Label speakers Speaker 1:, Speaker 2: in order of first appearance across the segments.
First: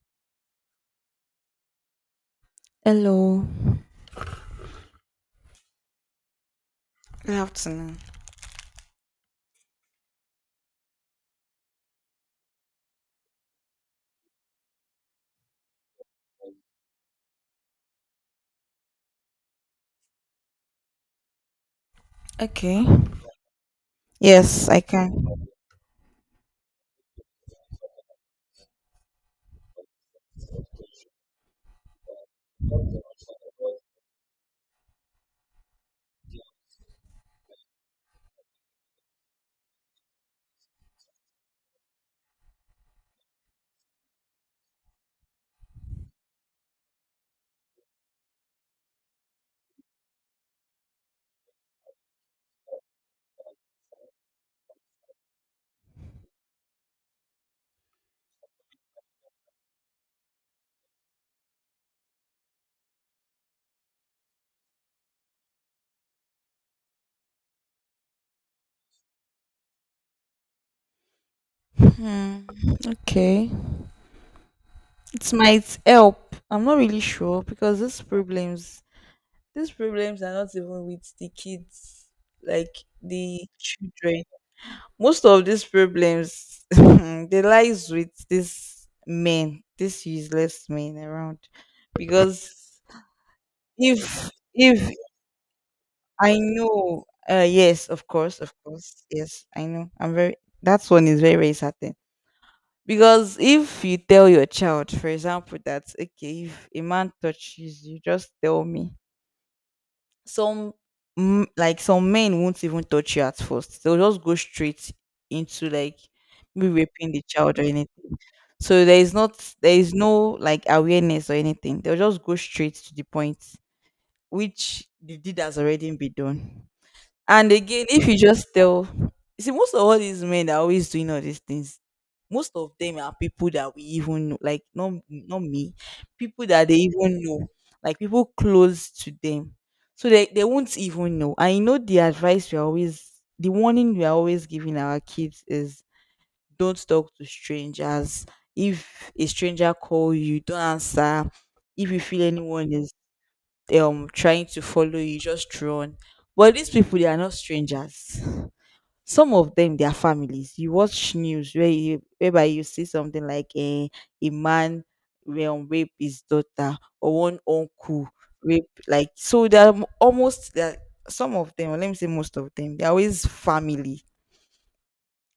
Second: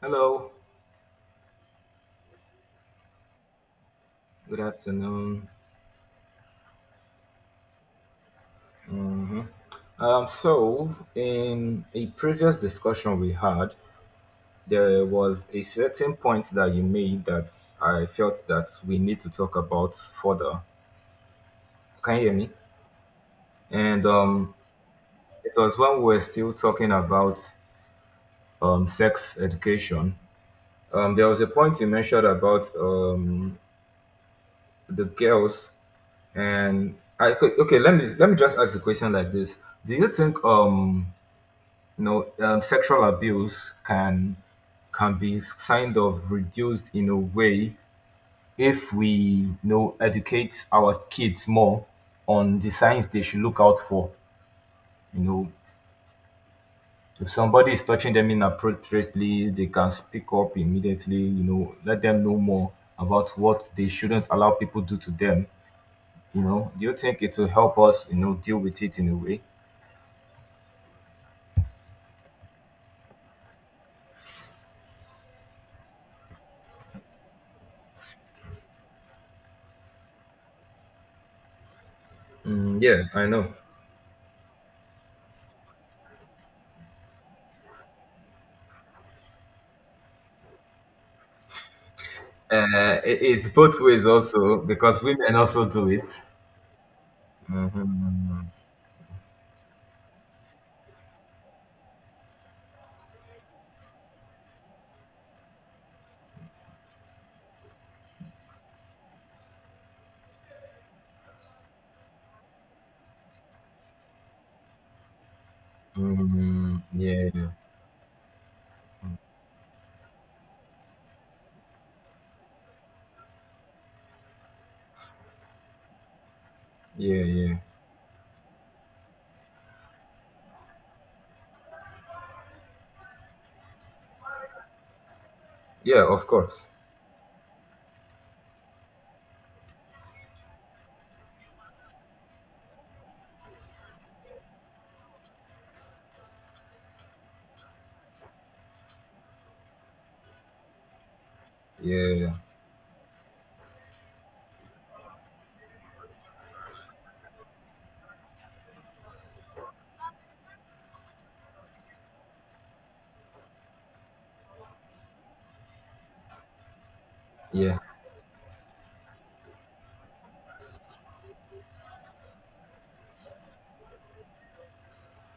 Speaker 1: Hello,
Speaker 2: Hello.
Speaker 1: good afternoon.
Speaker 2: Good afternoon.
Speaker 1: Mhm. So, in a previous discussion we had, there was a certain point that you made that I felt that we need to talk about further. Can you hear me?
Speaker 2: Okay.
Speaker 1: And
Speaker 2: Yes, I can.
Speaker 1: it was when we were still talking about sex education. There was a point you mentioned about the girls, and I okay. Let me just ask a question like this: Do you think sexual abuse can be kind of reduced in a way if we, educate our kids more on the signs they should look out for? you know if somebody is touching them inappropriately, they can speak up immediately. Let them know more about what they shouldn't allow people do to them. Do you think it will help us, deal with it in a way?
Speaker 2: Hmm. Okay. It might help. I'm not really sure because these problems are not even with the kids, like
Speaker 1: Mm, yeah, I
Speaker 2: the
Speaker 1: know.
Speaker 2: children. Most of these problems, they lies with these men, these useless men around, because
Speaker 1: It's both ways
Speaker 2: if
Speaker 1: also
Speaker 2: if
Speaker 1: because women also do it.
Speaker 2: I know. Yes, of course,
Speaker 1: Mhm.
Speaker 2: of course. Yes, I know. I'm very. That one is very, very certain. Because if you tell your child, for example, that okay, if a man touches you, just tell me. Some like some men won't even touch you at first. They'll just go straight into like maybe
Speaker 1: Mhm.
Speaker 2: raping the
Speaker 1: Yeah, yeah,
Speaker 2: child or anything. So there is no like awareness or anything. They'll just go straight to the point, which the deed has already been done. And
Speaker 1: yeah,
Speaker 2: again, if you just tell, you see, most of all these men that are always doing all these things, most of them are people that we even know, like not me,
Speaker 1: yeah. Of
Speaker 2: people
Speaker 1: course.
Speaker 2: that they even know, like people close to them, so they won't even know. I know the advice we are always, the warning we are always giving our kids is don't talk to strangers. If a stranger call you, don't answer. If you feel
Speaker 1: Yeah,
Speaker 2: anyone is trying to follow you, just run. But these people, they are not strangers. Some of them, their families. You watch news where you whereby you see something like a man will rape his daughter or one
Speaker 1: yeah,
Speaker 2: uncle rape, like. So they're, some of them, or let me say most of them, they're always family.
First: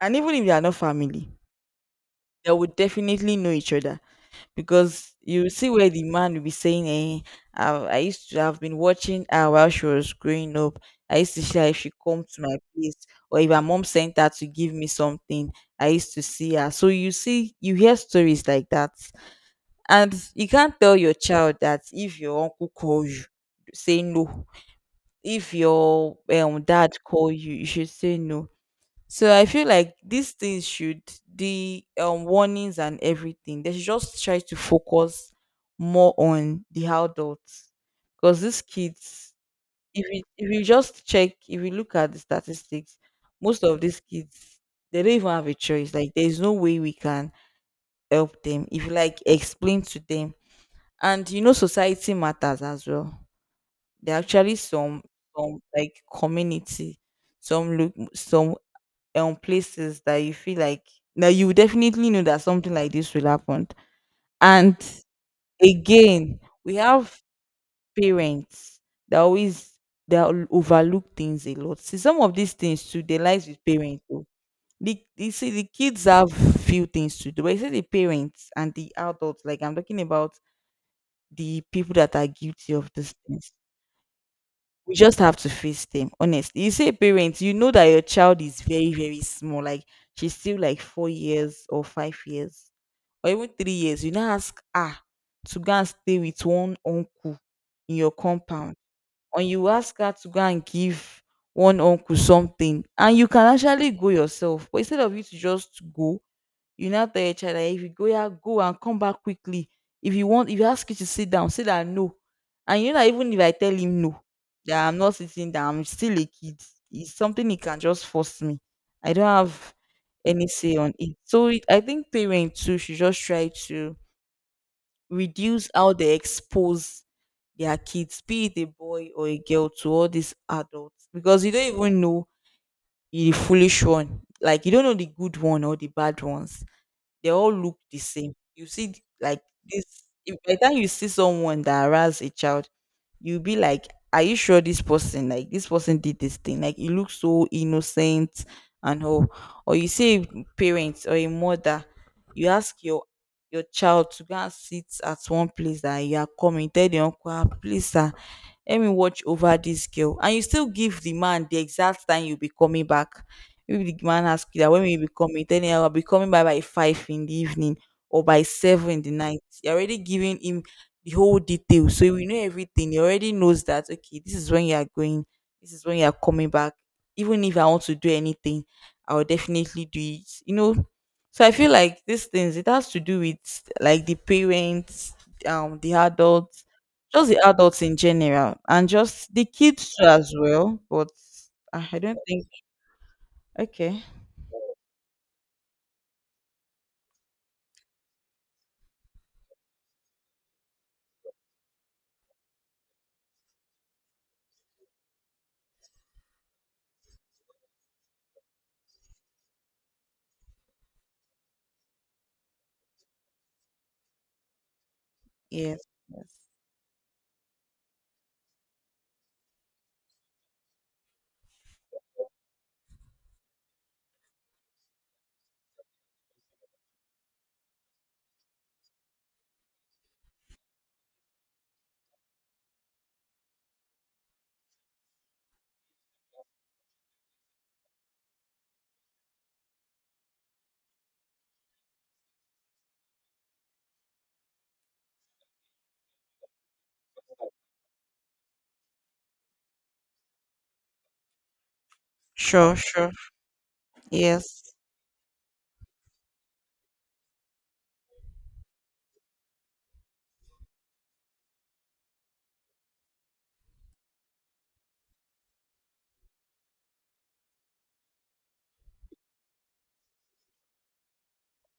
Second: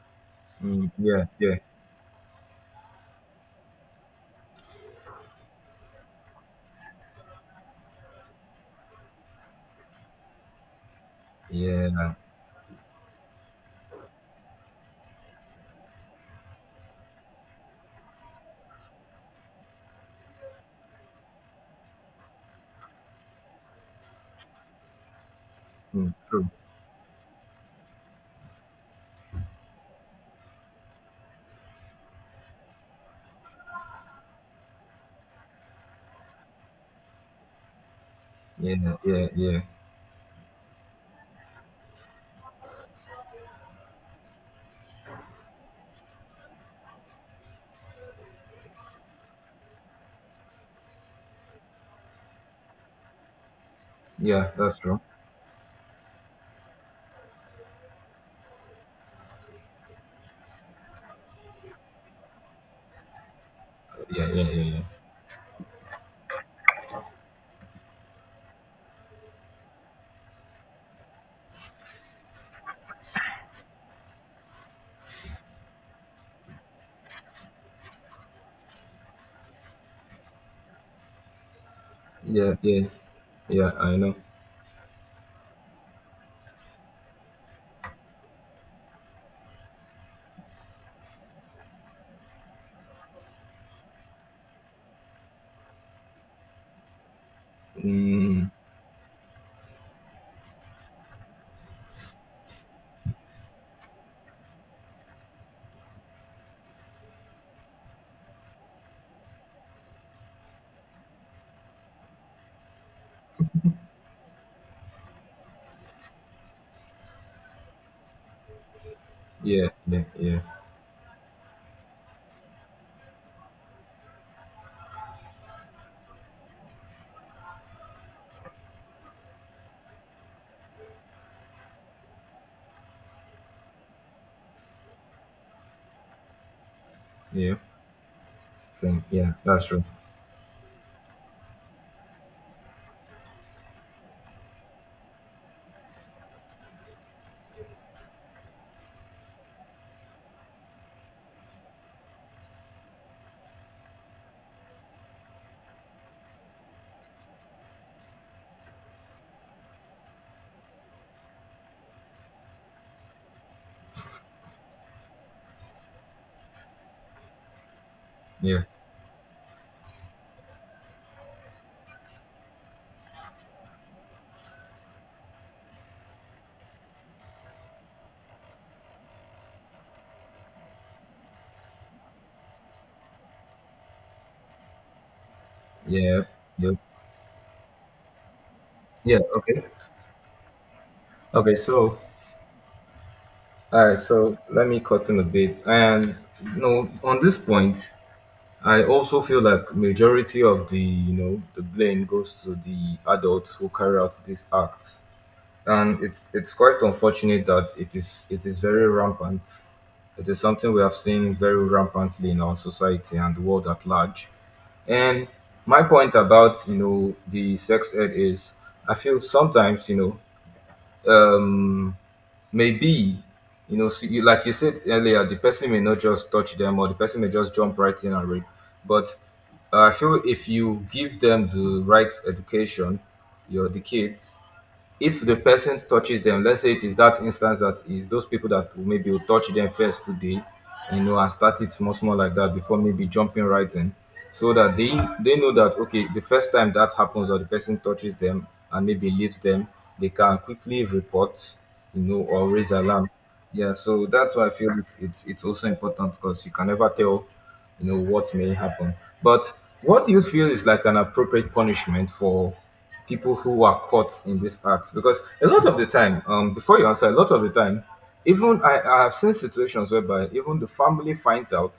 Speaker 2: And even if they are not
Speaker 1: mm, yeah,
Speaker 2: family,
Speaker 1: yeah,
Speaker 2: they would definitely know each other. Because you see where the man will be saying, eh, I used to have been watching her while she was growing up. I used to see her if she
Speaker 1: yeah.
Speaker 2: come to my place or if her mom sent her to give me something, I used to see her. So you see, you hear stories like that. And you can't tell your child that if your uncle calls you, say no. If
Speaker 1: Mm,
Speaker 2: your
Speaker 1: true.
Speaker 2: dad call you, you should say no. So I feel like these things should, the warnings and everything. They should just try to focus more on the adults, because these
Speaker 1: Yeah, yeah,
Speaker 2: kids,
Speaker 1: yeah,
Speaker 2: if you just check, if you look at the statistics, most of these kids, they don't even have a choice. Like there is no way we can help them if you like explain to them. And you know, society matters as well. There are
Speaker 1: yeah.
Speaker 2: actually
Speaker 1: That's true.
Speaker 2: some like community, some look some places that you feel like now you will definitely know that something like this will happen.
Speaker 1: Yeah, yeah,
Speaker 2: And
Speaker 1: yeah,
Speaker 2: again, we have parents that always they overlook things a lot. See, some of these things too, they lies with parents too. The, you see the kids have few things to do, but you see the parents and the adults, like I'm talking about the people that are
Speaker 1: yeah,
Speaker 2: guilty
Speaker 1: yeah, yeah.
Speaker 2: of these things,
Speaker 1: Yeah, I know.
Speaker 2: we just have to face them. Honestly, you say parents, you know that your child is very, very small, like she's still like 4 years or 5 years or even 3 years, you now ask her to go and stay with one uncle in your
Speaker 1: Mm,
Speaker 2: compound. And you ask her to go and give one uncle something, and you can actually go yourself, but instead of you to just go, you now tell your child that if you go, yeah, go and come back quickly. If you want, if you ask you to sit down, say that no. And you know that even if I tell him no, that I'm not sitting down, I'm still a kid. It's something he can just force me. I don't
Speaker 1: yeah,
Speaker 2: have
Speaker 1: yeah, yeah,
Speaker 2: any say on it. So it, I think parents too should just try to reduce how they expose their kids, be it a boy or a girl, to all these adults, because you don't even know. You're the foolish one. Like you don't know the good one or the bad ones, they all
Speaker 1: yeah.
Speaker 2: look the same. You see,
Speaker 1: Same. Yeah,
Speaker 2: like
Speaker 1: that's true.
Speaker 2: this. If by the time you see someone that harass a child, you'll be like, "Are you sure this person, like this person, did this thing? Like it looks so innocent and all." Or you see a parent or a mother, you ask your child to go and sit at one place that you are coming. Tell the uncle, "Ah, please, sir, let me watch over this girl," and you still give the man the exact time you'll be coming back. Maybe the man ask you that when will you be coming. Then, "I'll be coming by 5 in the evening or by
Speaker 1: Yeah,
Speaker 2: 7 in the night." You're already giving him the whole detail, so we know everything. He already knows that okay, this is when you are going, this is when you are coming back. Even if I want to do anything, I'll definitely do it, you know. So I feel like these things, it has to do with like the parents, the
Speaker 1: yeah,
Speaker 2: adults,
Speaker 1: yeah,
Speaker 2: just the adults in general, and
Speaker 1: yeah.
Speaker 2: just the
Speaker 1: Okay,
Speaker 2: kids too as well. But
Speaker 1: okay. So,
Speaker 2: I don't think.
Speaker 1: all right.
Speaker 2: Okay.
Speaker 1: So let me cut in a bit. And no, on this point. I also feel like majority of the you know the blame goes to the adults who carry out these acts, and it's quite unfortunate that it is very rampant. It is something we have seen very rampantly in our society and the world at large. And
Speaker 2: Yes.
Speaker 1: my point
Speaker 2: Yes.
Speaker 1: about, the sex ed is, I feel sometimes, know um, maybe, like you said earlier, the person may not just touch them, or the person may just jump right in and rape. But I feel if you give them the right education, your the kids, if the person touches them, let's say it is that instance, that is those people that will maybe will touch them first today, and start it small, small like that before maybe jumping right in, so that they know that okay, the first time that happens or the person touches them and maybe leaves them, they can quickly report, or raise
Speaker 2: Sure.
Speaker 1: alarm.
Speaker 2: Sure.
Speaker 1: Yeah, so that's why I feel
Speaker 2: Yes.
Speaker 1: it's also important, because you can never tell, what may happen. But what do you feel is like an appropriate punishment for people who are caught in this act? Because a lot of the time, before you answer, a lot of the time, even I have seen situations whereby even the family finds out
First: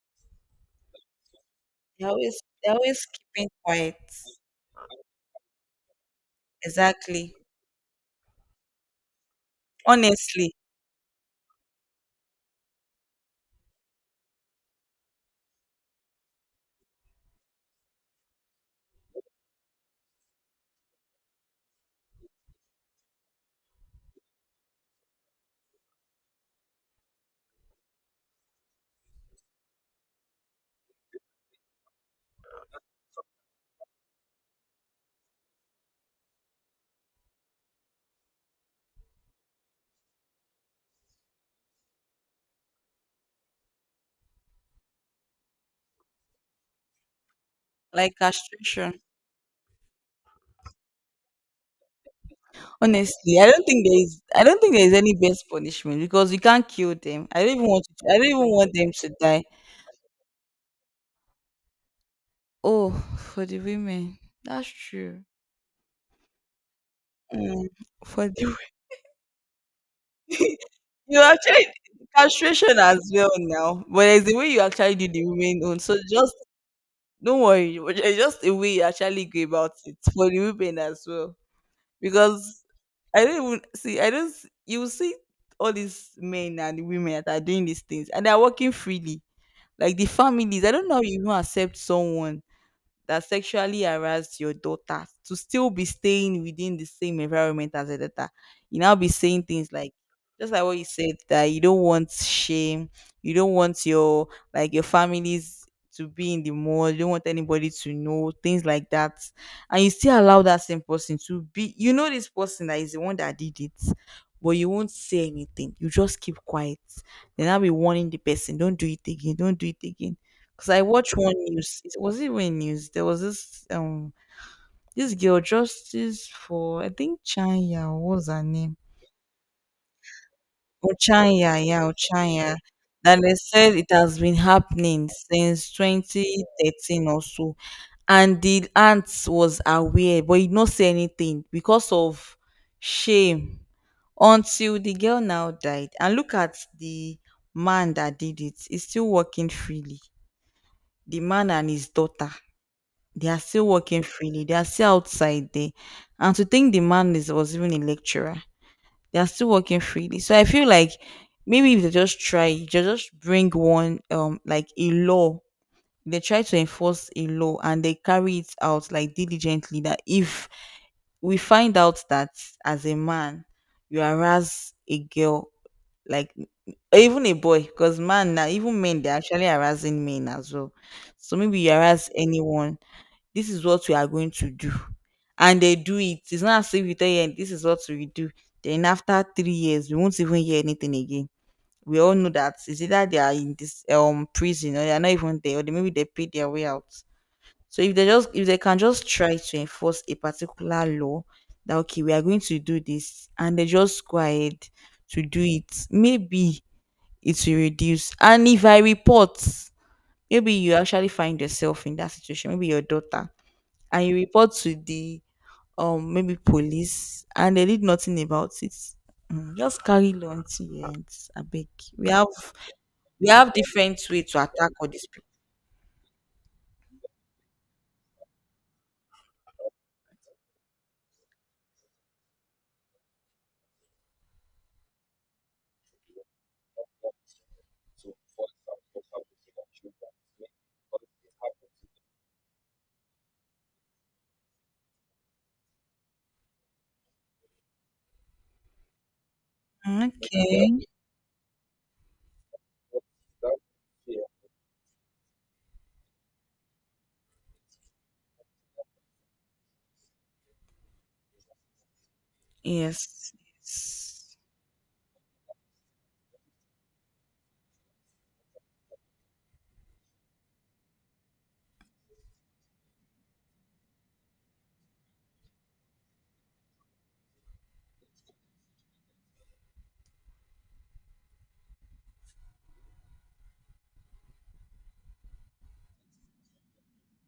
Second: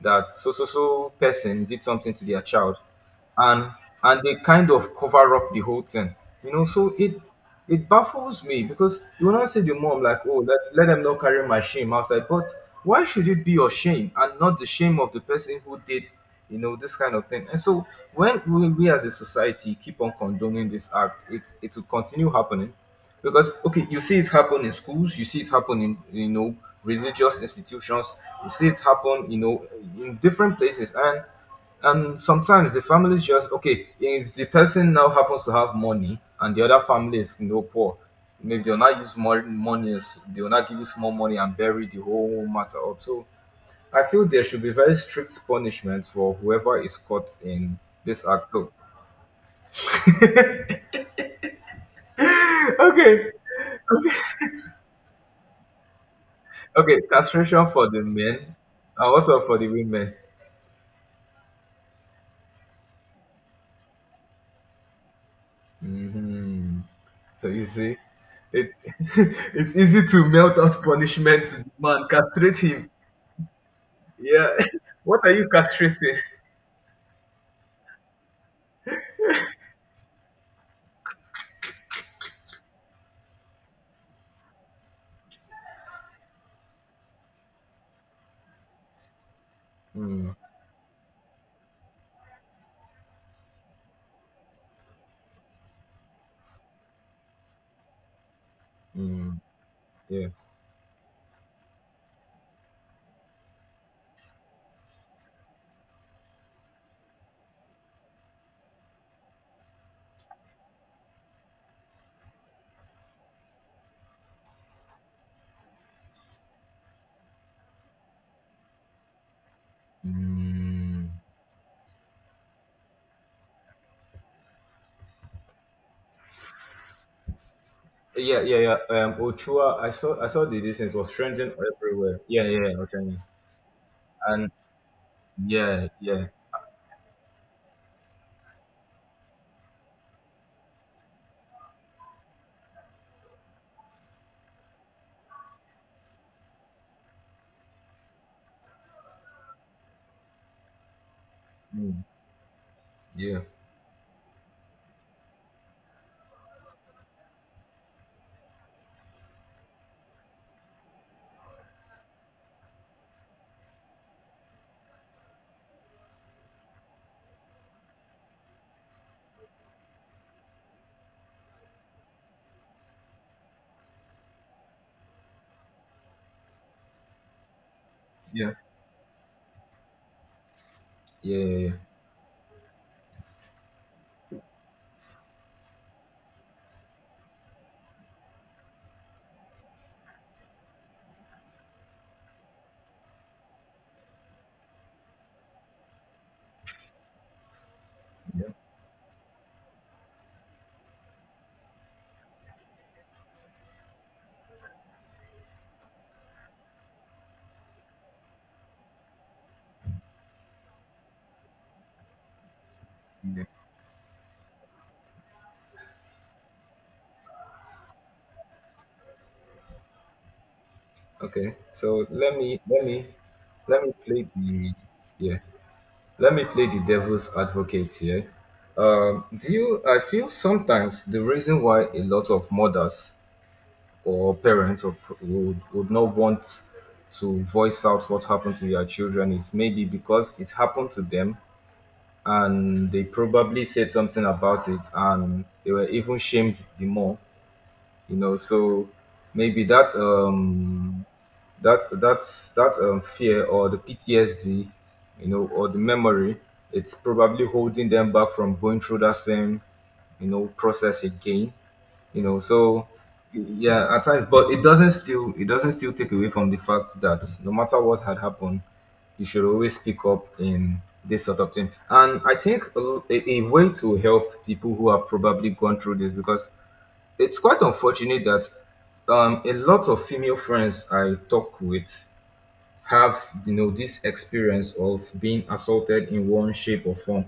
Speaker 1: that so, so, so person did something to their
Speaker 2: They're
Speaker 1: child,
Speaker 2: always keeping
Speaker 1: and
Speaker 2: quiet.
Speaker 1: they kind of cover up the whole thing, so it
Speaker 2: Exactly.
Speaker 1: it baffles me. Because you will not say the mom, like, oh,
Speaker 2: Honestly,
Speaker 1: let them not carry my shame outside. But why should it be your shame and not the shame of the person who did, this kind of thing? And so when we as a society keep on condoning this act, it will continue happening. Because, okay, you see it happen in schools, you see it happen in, religious institutions, you see it happen, in different places, and sometimes the families, just okay, if the person now happens to have money and the other family is, poor, maybe they'll not use more money. They will not give you small money and bury the whole matter up. So I feel there should be very strict punishment for whoever is caught in
Speaker 2: like
Speaker 1: this act. So
Speaker 2: castration.
Speaker 1: okay,
Speaker 2: Honestly, I don't think there
Speaker 1: okay,
Speaker 2: is. I don't think there is any best punishment, because you can't kill
Speaker 1: okay,
Speaker 2: them. I don't even
Speaker 1: castration
Speaker 2: want
Speaker 1: for the
Speaker 2: to, I don't even
Speaker 1: men.
Speaker 2: want them to
Speaker 1: And what
Speaker 2: die.
Speaker 1: about for the women?
Speaker 2: Oh, for the women. That's true.
Speaker 1: Hmm. So
Speaker 2: Mm.
Speaker 1: you see,
Speaker 2: For the wo-
Speaker 1: it, it's easy to melt out
Speaker 2: You
Speaker 1: punishment to
Speaker 2: actually,
Speaker 1: the man. Castrate
Speaker 2: castration
Speaker 1: him.
Speaker 2: as well now, but it's the way
Speaker 1: Yeah.
Speaker 2: you actually do
Speaker 1: What
Speaker 2: the
Speaker 1: are you
Speaker 2: women own. So
Speaker 1: castrating?
Speaker 2: just don't worry, but it's just the way you actually go about it for the women as well. Because I don't even see. I don't. You will see all these men and women that are doing these things, and they are working freely, like the
Speaker 1: Mm,
Speaker 2: families. I don't know how you even accept someone that sexually harassed your daughter to still be staying within the same environment as her daughter. You now be
Speaker 1: mm,
Speaker 2: saying things like
Speaker 1: yeah.
Speaker 2: just like what you said, that you don't want shame, you don't want your like your families to be in the mud, you don't want anybody to know, things like that. And you still allow that same person to be, you know, this person that is the one that did it, but you won't say anything. You just keep quiet. Then I'll be warning the person, don't do it again, don't do it again. Cause I
Speaker 1: Mm.
Speaker 2: watched one news. Was it when news? There was this girl, justice for I think Chanya. What was
Speaker 1: Yeah,
Speaker 2: her
Speaker 1: yeah, yeah.
Speaker 2: name?
Speaker 1: Ochoa, I saw the
Speaker 2: Oh
Speaker 1: distance was
Speaker 2: Chanya,
Speaker 1: trending
Speaker 2: yeah, oh
Speaker 1: everywhere. Yeah,
Speaker 2: Chanya.
Speaker 1: yeah, yeah, okay.
Speaker 2: That they said it has been
Speaker 1: And
Speaker 2: happening since
Speaker 1: yeah, yeah,
Speaker 2: 2013 or so, and the aunt was aware, but he did not say anything because of shame. Until the girl now died, and look at the man that did it. He's still working freely. The man and his
Speaker 1: mm,
Speaker 2: daughter, they
Speaker 1: yeah,
Speaker 2: are still working freely. They are still outside there. And to think the man is was even a lecturer. They are still working freely. So I feel like maybe if they just try, they just bring one like a law. They try to enforce a law and they carry it out like diligently, that if we find out that as a man you harass a girl, like even a boy, because man, now
Speaker 1: yeah,
Speaker 2: even men, they're actually harassing men as well. So
Speaker 1: yeah,
Speaker 2: maybe you
Speaker 1: yeah,
Speaker 2: harass anyone, this is what we are going to do. And they do it, it's not as if you tell them this is what we do then after 3 years we won't even hear anything again. We all know that it's either they are in this prison, or they are not even there, or they, maybe they paid their way out. So if they just, if
Speaker 1: yeah,
Speaker 2: they can just try to enforce a particular law that okay we are going to do this, and they just go ahead to do it, maybe it will reduce. And if I report, maybe you actually find yourself in that situation, maybe your daughter,
Speaker 1: yeah.
Speaker 2: and you report to the maybe police, and they did nothing about it. Mm, just carry on till your end,
Speaker 1: Okay,
Speaker 2: abeg.
Speaker 1: so
Speaker 2: we have
Speaker 1: let me let me
Speaker 2: we have
Speaker 1: let me
Speaker 2: different way
Speaker 1: play
Speaker 2: to attack
Speaker 1: the
Speaker 2: all these people.
Speaker 1: yeah. Let me play the devil's advocate here. Do you? I feel sometimes the reason why a lot of mothers or parents, would not want to voice out what happened to their children is maybe because it happened to them, and they probably said something about it and they were even shamed the more, you know so maybe that,
Speaker 2: Mm, okay.
Speaker 1: that that that fear or the PTSD, or the memory, it's probably holding them back from going through that same, process again, you know so
Speaker 2: Yes.
Speaker 1: yeah, at times. But it doesn't still take away from the fact that no matter what had happened, you should always speak up in this sort of thing. And I think a way to help people who have probably gone through this, because it's quite unfortunate that, a lot of female friends I talk with have, this experience of being assaulted in one shape or form.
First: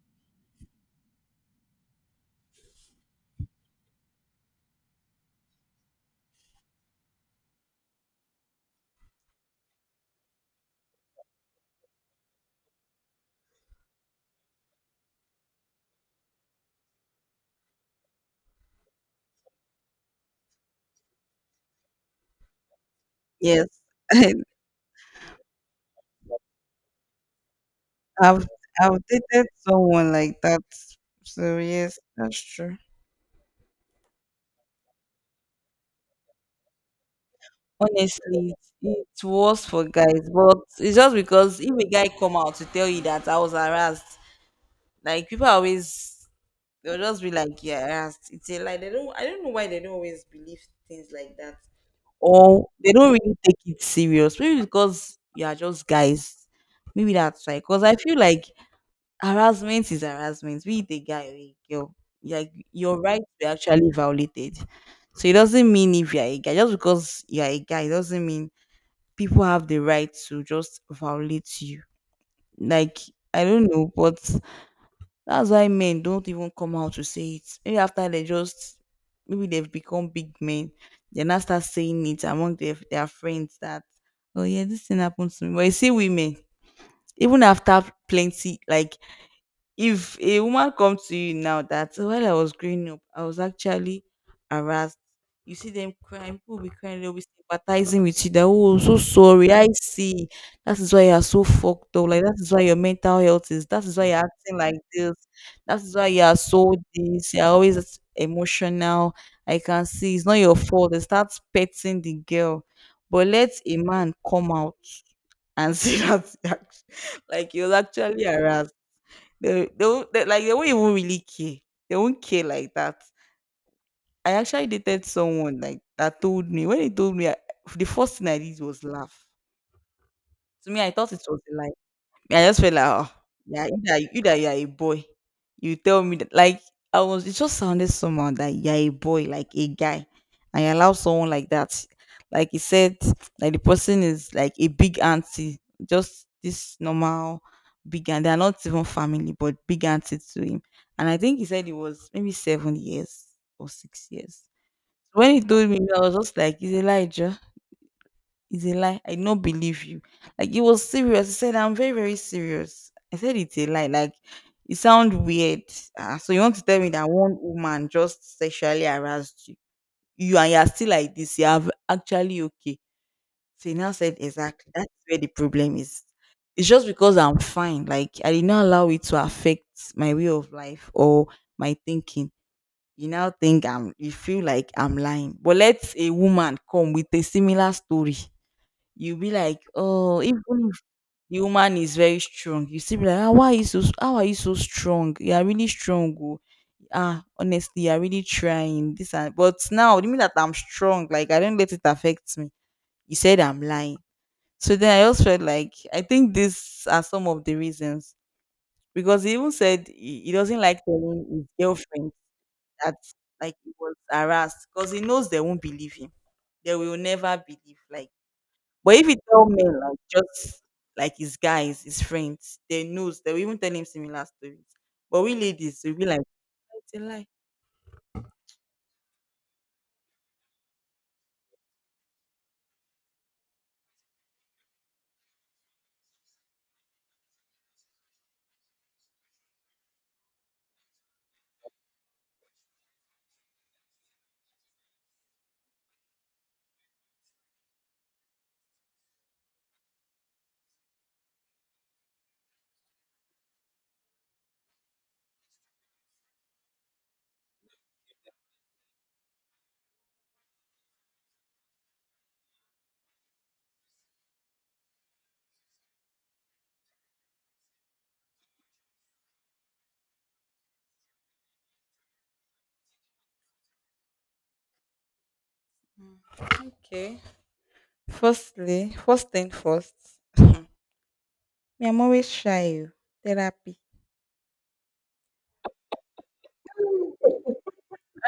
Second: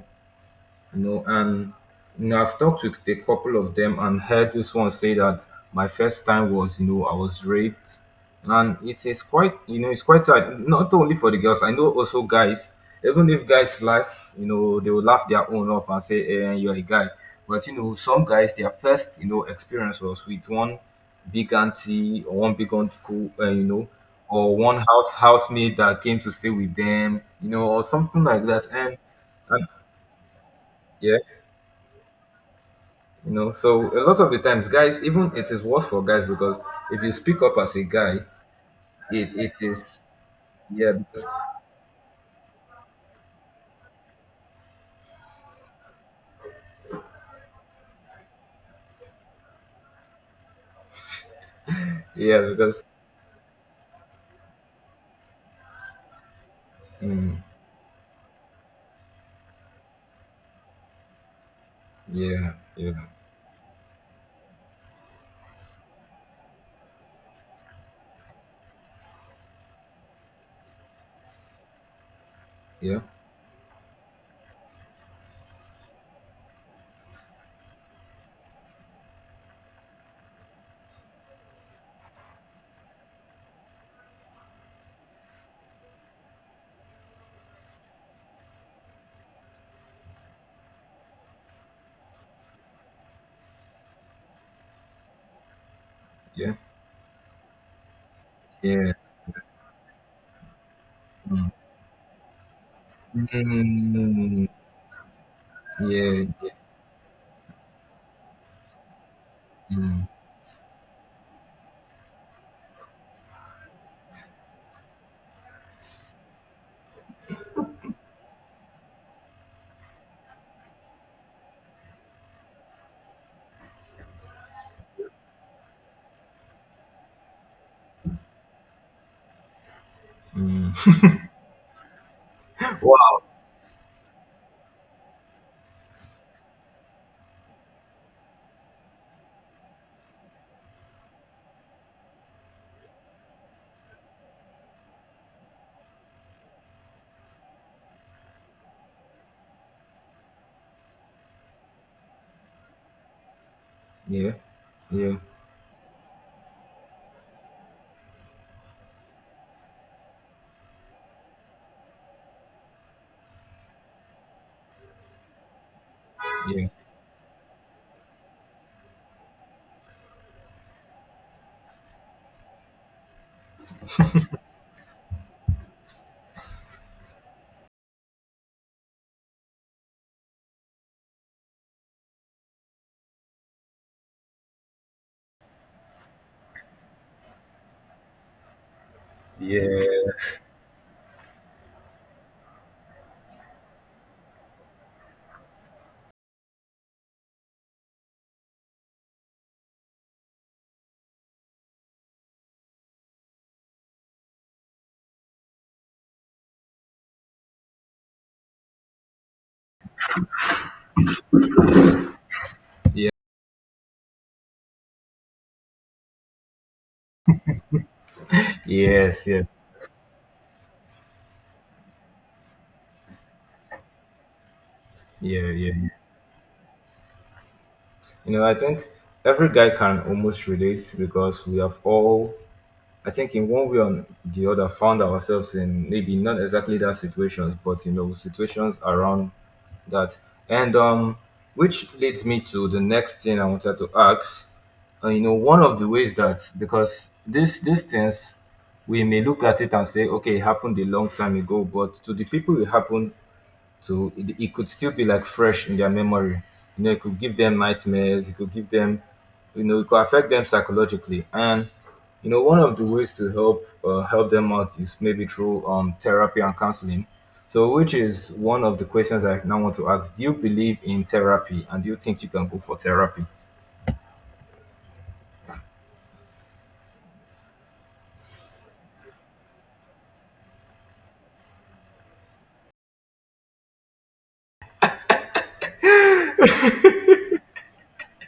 Speaker 1: No, and, I've talked with a couple of them and heard this one say that my first time was, I was raped, and it is quite, it's quite hard. Not only for the girls, I know, also guys. Even if guys laugh, they will laugh their own off and say, "Eh, you're a guy." But, some guys, their first, experience was with one big auntie or one big uncle,
Speaker 2: Yes,
Speaker 1: or one housemate that came to stay with them, or something
Speaker 2: I've
Speaker 1: like that, and
Speaker 2: I've dated
Speaker 1: and
Speaker 2: someone like that.
Speaker 1: yeah.
Speaker 2: So yes, that's true.
Speaker 1: A lot of the times guys, even, it is worse for guys, because if you speak up as a guy
Speaker 2: Honestly, it's
Speaker 1: it
Speaker 2: worse for
Speaker 1: is
Speaker 2: guys, but
Speaker 1: yeah
Speaker 2: it's just
Speaker 1: because,
Speaker 2: because if a guy come out to tell you that I was harassed, like people are always, they'll just be like, yeah, it's a lie. They don't. I don't know why they don't always believe things like that,
Speaker 1: yeah
Speaker 2: or
Speaker 1: because,
Speaker 2: they don't really take it serious. Maybe because you are just guys. Maybe
Speaker 1: mm,
Speaker 2: that's why. Because I feel like harassment is harassment. Be it a guy or a girl, like
Speaker 1: yeah,
Speaker 2: your
Speaker 1: yeah,
Speaker 2: rights were actually violated. So it doesn't mean if you're a guy, just because you're a guy, it doesn't mean people have the right to just violate you. Like
Speaker 1: yeah,
Speaker 2: I don't know, but that's why men don't even come out to say it. Maybe after they just maybe they've become big men, they now start saying it among their friends that oh yeah, this thing happened to me. But you see women, even after plenty like if a woman comes to you now that, "Oh, while I was growing up, I was actually harassed." You see them crying,
Speaker 1: yeah,
Speaker 2: people will be crying, they'll be sympathizing with you that oh, I'm
Speaker 1: yeah,
Speaker 2: so sorry, I see. That is why you are so
Speaker 1: mm,
Speaker 2: fucked up. Like that is why your mental health is that is why you're
Speaker 1: mm,
Speaker 2: acting like this. That is why you
Speaker 1: yeah,
Speaker 2: are so this, you're always as emotional. I
Speaker 1: yeah,
Speaker 2: can
Speaker 1: mm,
Speaker 2: see it's not your fault. They start petting the girl. But let a man come out and see that like you'll actually harass they won't they, like they won't even really care. They won't care like that. I actually dated someone like that told me when he told me I, the first thing I did was laugh. To me, I
Speaker 1: mm.
Speaker 2: thought it was a lie. I just felt like, oh,
Speaker 1: Wow,
Speaker 2: yeah, you that you are a boy. You tell me that like I was it just sounded somehow that you're a boy, like a guy. And you allow someone like that. Like he said, like the person is like a big auntie, just this normal big aunt. They're not even family, but big auntie to him. And I think he said it was maybe 7 years or six
Speaker 1: yeah,
Speaker 2: years.
Speaker 1: yeah,
Speaker 2: When he told me, I was just like, "Is Elijah?" It's a lie. I do not believe you. Like it was serious. He said, I'm very, very serious. I said it's a lie. Like it sounds weird. Ah, so you want to
Speaker 1: yeah,
Speaker 2: tell me that one woman just sexually harassed you. You and you're still like this. You have actually okay. So he now said, exactly. That's where the problem is. It's just because I'm fine. Like I did not allow it to affect my way of life or my thinking. You now think I'm you feel like I'm lying. But let a woman come with a similar story. You'll be like,
Speaker 1: yeah,
Speaker 2: oh, even if the woman is very strong, you still be like, ah, why are you so how are you so strong? You are really strong. Oh. Ah, honestly, you are really trying. This and but now you mean that I'm strong, like I don't let it affect me. You said I'm lying. So then I also felt like I think these are some of the reasons. Because he even said he doesn't like telling his girlfriend that
Speaker 1: yeah,
Speaker 2: like he was harassed because he knows they won't believe him. They will never believe. Like but if you
Speaker 1: yes, yeah,
Speaker 2: tell men like just like his guys, his friends, they knows they will even tell him similar stories. But we
Speaker 1: yeah, yeah,
Speaker 2: ladies,
Speaker 1: yeah.
Speaker 2: we be like, it's a lie.
Speaker 1: I think every guy can almost relate, because we have all, I think, in one way or the other, found ourselves in, maybe not exactly that situations, but, situations around that. And, which leads me to the next thing I wanted to ask. One of the ways that, because this these things, we may look at it and say, okay, it happened a long time ago, but to the people it happened, so it could still be like fresh in their memory. It could give them nightmares. It could give them, it could affect them psychologically. And, one of the ways to help them out is maybe through, therapy and counseling. So, which is one of the questions I now want to ask: Do you believe in therapy, and do you think you can go for therapy?
Speaker 2: Okay. Firstly, first thing first, me, I'm always shy. Oh. Therapy.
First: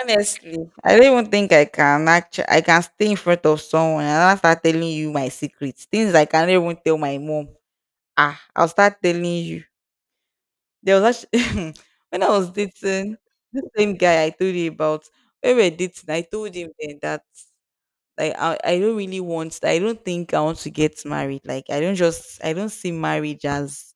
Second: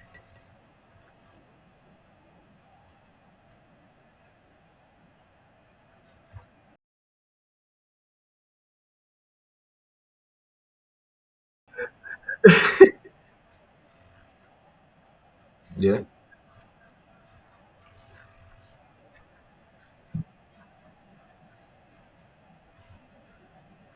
Speaker 2: Honestly, I don't even think I can actually I can stay in front of someone and I'll start telling you my secrets. Things I can't even tell my mom. Ah, I'll start telling you. There was actually, when I was dating the same guy I told you about, when we were
Speaker 1: Yeah.
Speaker 2: dating, I told him then that like I don't really want I don't think I want to get married. Like I don't just I don't see marriage as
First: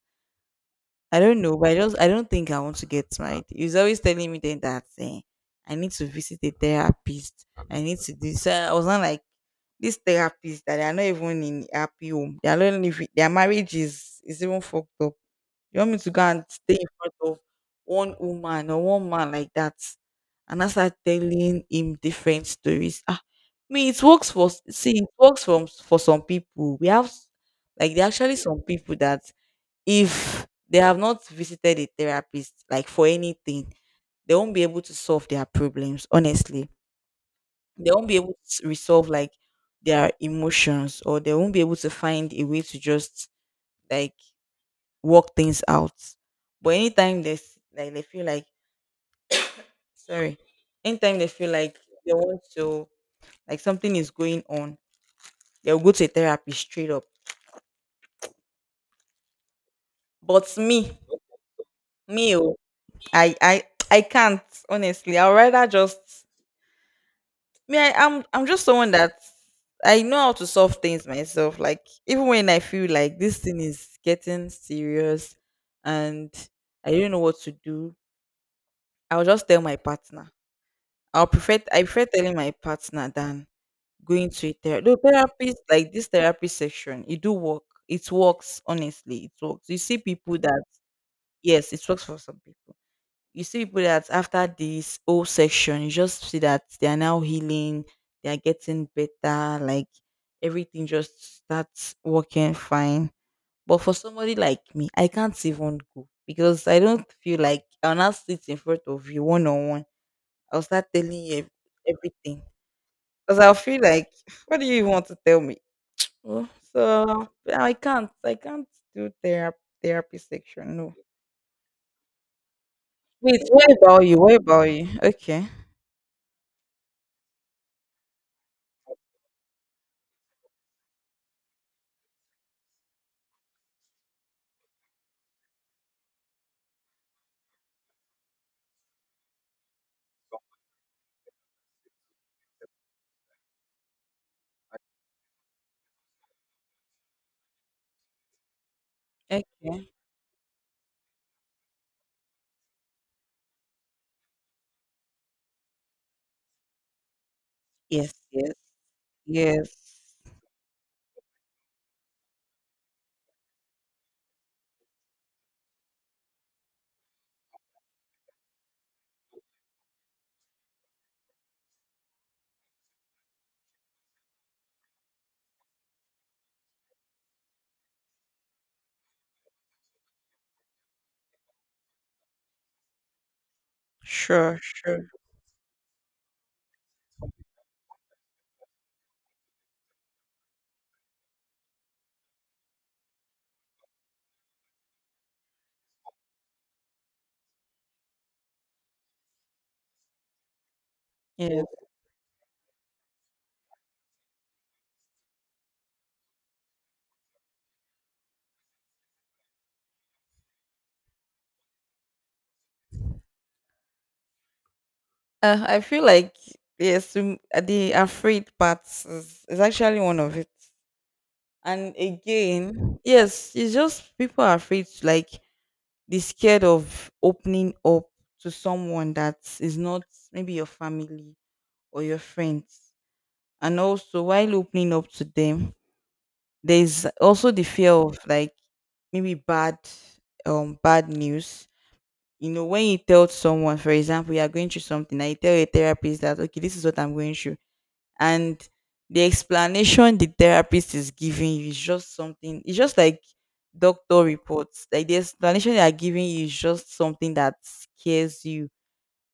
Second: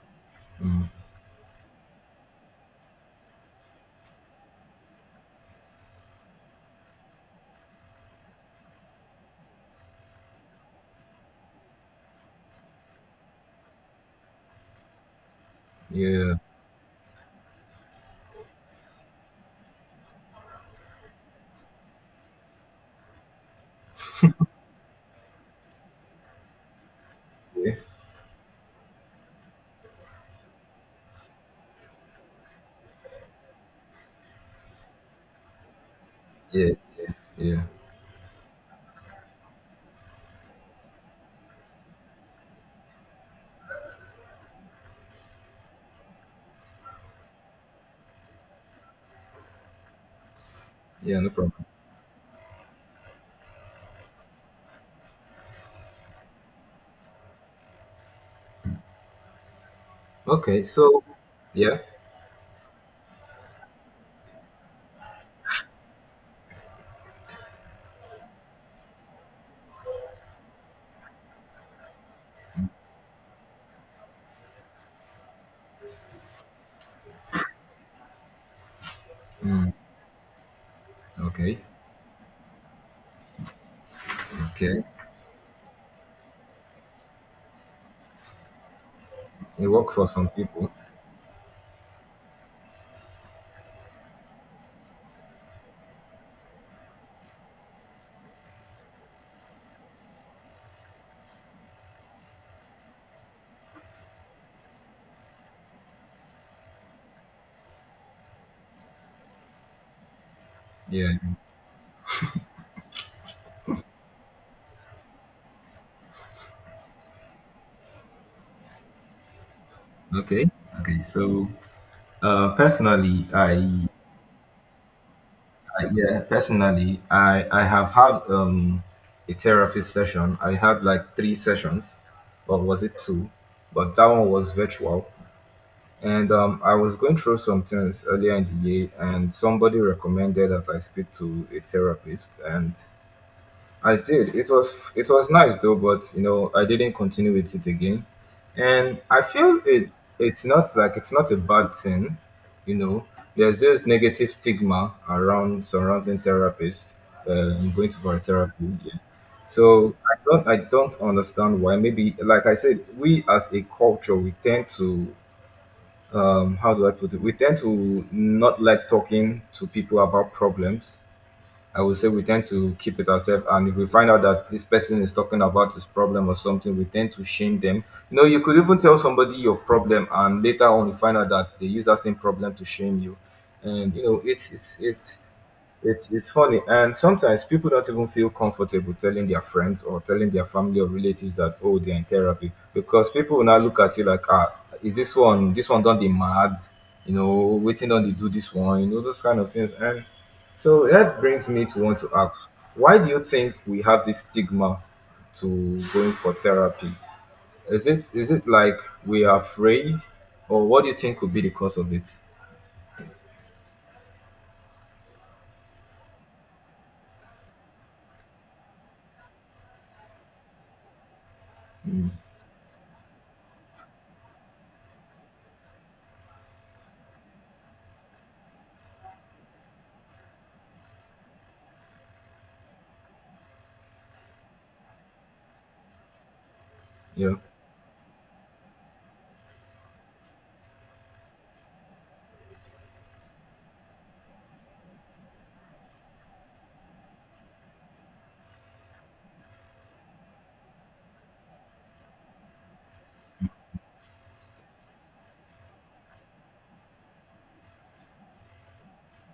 Speaker 1: Mm.
Speaker 2: I don't know, but I just I don't think I want to get married. He's always telling me then that I need to visit a therapist. I need to do so I was not like this therapist that they are not even in happy home. They are not even their marriage is even fucked up. You want me to go
Speaker 1: Yeah.
Speaker 2: and stay in front of one woman or one man like that? And I started telling him different stories. Ah, me, it works for see, it works for some people. We have
Speaker 1: Yeah.
Speaker 2: like there are actually some people that if they have not visited a therapist, like for anything, they won't be able to solve their problems. Honestly,
Speaker 1: Yeah. Yeah.
Speaker 2: they won't be able to resolve like their emotions, or they won't be able to find a way to just like work things out. But anytime they like they feel like sorry, anytime
Speaker 1: Yeah.
Speaker 2: they
Speaker 1: No
Speaker 2: feel
Speaker 1: problem.
Speaker 2: like they want to like something is going on, they'll go to a therapist straight up. But
Speaker 1: Okay.
Speaker 2: me,
Speaker 1: So, yeah.
Speaker 2: oh, i i I can't. Honestly, I'd rather just me, I'm just someone that I know how to solve things myself. Like even when I feel like this thing is getting serious and I don't know what to do, I'll just tell my partner. i'll prefer
Speaker 1: Okay.
Speaker 2: i prefer telling my partner than going to a
Speaker 1: Okay.
Speaker 2: therapist. The therapist, like this therapy section, it do work. It works, honestly. It works.
Speaker 1: It
Speaker 2: You
Speaker 1: works
Speaker 2: see
Speaker 1: for some
Speaker 2: people that
Speaker 1: people.
Speaker 2: yes, it works for some people. You see people that after this whole section, you just see that they are now healing, they are getting better, like everything just starts working fine. But for somebody like me, I can't even go because I don't feel like I'll not sit in front of you one on one. I'll start
Speaker 1: Yeah.
Speaker 2: telling you everything because I'll feel like, what do you even want to tell me? Oh, so I can't do therapy
Speaker 1: Okay.
Speaker 2: section. No.
Speaker 1: Okay. So, personally,
Speaker 2: Wait, what about you? What about you? Okay.
Speaker 1: I yeah, personally, I have had a therapy session. I had like three sessions, or was it two? But that one was virtual, and, I was going through some things earlier in the year, and somebody recommended that I speak to a therapist, and I did. It was nice though, but, I didn't continue with it again. And I
Speaker 2: Okay.
Speaker 1: feel it's not like it's not a bad thing, you know. There's this negative stigma around surrounding therapists. I'm going to
Speaker 2: Yes,
Speaker 1: for a
Speaker 2: yes,
Speaker 1: therapy. Yeah.
Speaker 2: yes.
Speaker 1: So I don't understand why. Maybe like I said, we as a culture, we tend to, how do I put it? We tend to not like talking to people about problems. I would say we tend to keep it ourselves. And if we find out that this person is talking about his problem or something, we tend to shame them. You could even tell somebody your problem, and later on, you find out that they use that same problem to shame you. And you know, it's
Speaker 2: Sure,
Speaker 1: it's
Speaker 2: sure.
Speaker 1: it's it's it's funny, and sometimes people don't even feel comfortable telling their friends or telling their family or relatives that oh they're in therapy because people will now look at you like ah is this one don't be mad waiting on to do this one those kind of things and so that brings
Speaker 2: Yes.
Speaker 1: me to want to ask why do you think we have this stigma to going for therapy is it like we are afraid or what do you think could be the cause of it
Speaker 2: I feel like yes, the afraid part is actually one of it. And again, yes, it's just people are afraid, like they're scared of opening up to someone that is not maybe your family or your friends. And also, while opening up to them, there's
Speaker 1: yeah,
Speaker 2: also the fear of like maybe bad bad news. You know, when you tell someone, for example, you are going through something, and you tell a therapist that okay, this is what I'm going through, and the explanation the therapist is giving you is just something. It's just like doctor reports. Like the explanation they are giving you is just something that scares you.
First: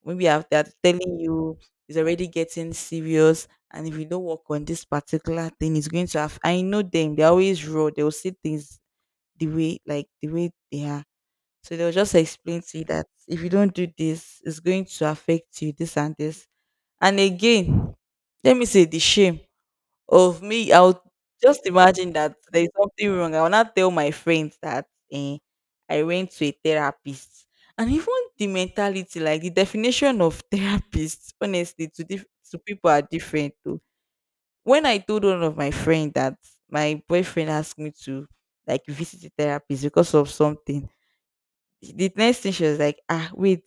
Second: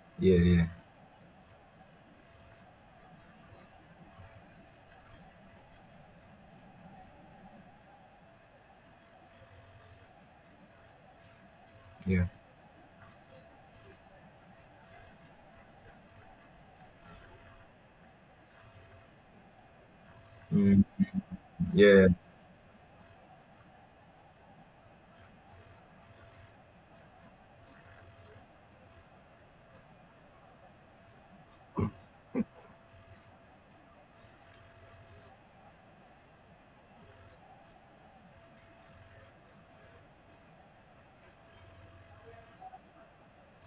Speaker 2: Maybe
Speaker 1: yeah,
Speaker 2: they
Speaker 1: yeah,
Speaker 2: are telling you it's already getting serious, and if you don't work on this particular thing, it's going to have. I know them; they're always raw. They'll see things the way, like the way they are. So they'll just
Speaker 1: yeah.
Speaker 2: explain to you that if you don't do this, it's going to affect you, this and this. And again, let me say the shame. Of me, I
Speaker 1: Mm,
Speaker 2: would just
Speaker 1: yeah,
Speaker 2: imagine that there's something wrong. I will not tell my friends that eh, I went to a therapist. And even the mentality, like the definition of therapist, honestly, to to people are different too. When I told one of my friends that my boyfriend asked me to like visit a therapist because of something, the next thing she was like, ah, wait,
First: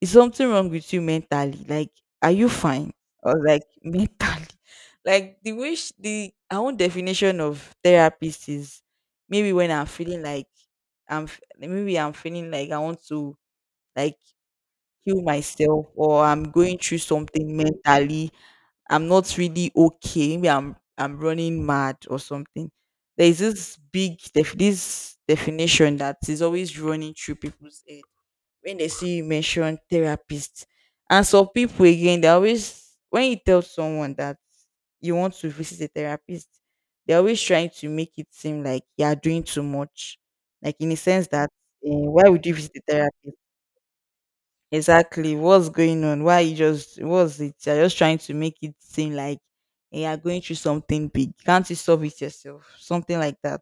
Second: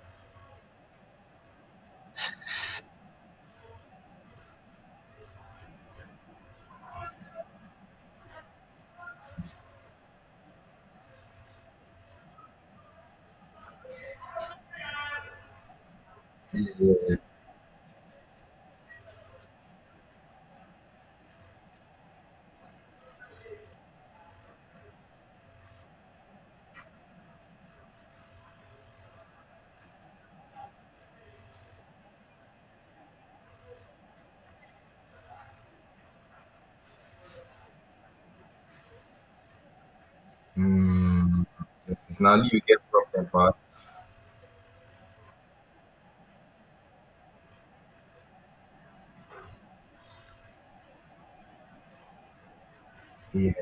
Speaker 2: is something wrong with you mentally? Like, are you fine? I was like, mentally. Like the way sh the her own definition of therapist is maybe when I'm feeling like I'm maybe I'm feeling like I want to like kill myself or I'm going
Speaker 1: yeah.
Speaker 2: through something mentally. I'm not really okay. Maybe I'm running mad or something. There is this definition that is always running through people's head when they see you mention therapist. And some people again, they always when you tell someone that you want to visit a therapist, they're always trying to make it seem like you are doing too much. Like in a sense
Speaker 1: Mm,
Speaker 2: that
Speaker 1: it's
Speaker 2: why would
Speaker 1: not
Speaker 2: you
Speaker 1: you
Speaker 2: visit
Speaker 1: get
Speaker 2: a
Speaker 1: broken
Speaker 2: therapist?
Speaker 1: past.
Speaker 2: Exactly. What's going on? Why you just what's it? You're just trying to make it seem like you are going through something big. Can't you solve it yourself? Something like
Speaker 1: Yeah,
Speaker 2: that.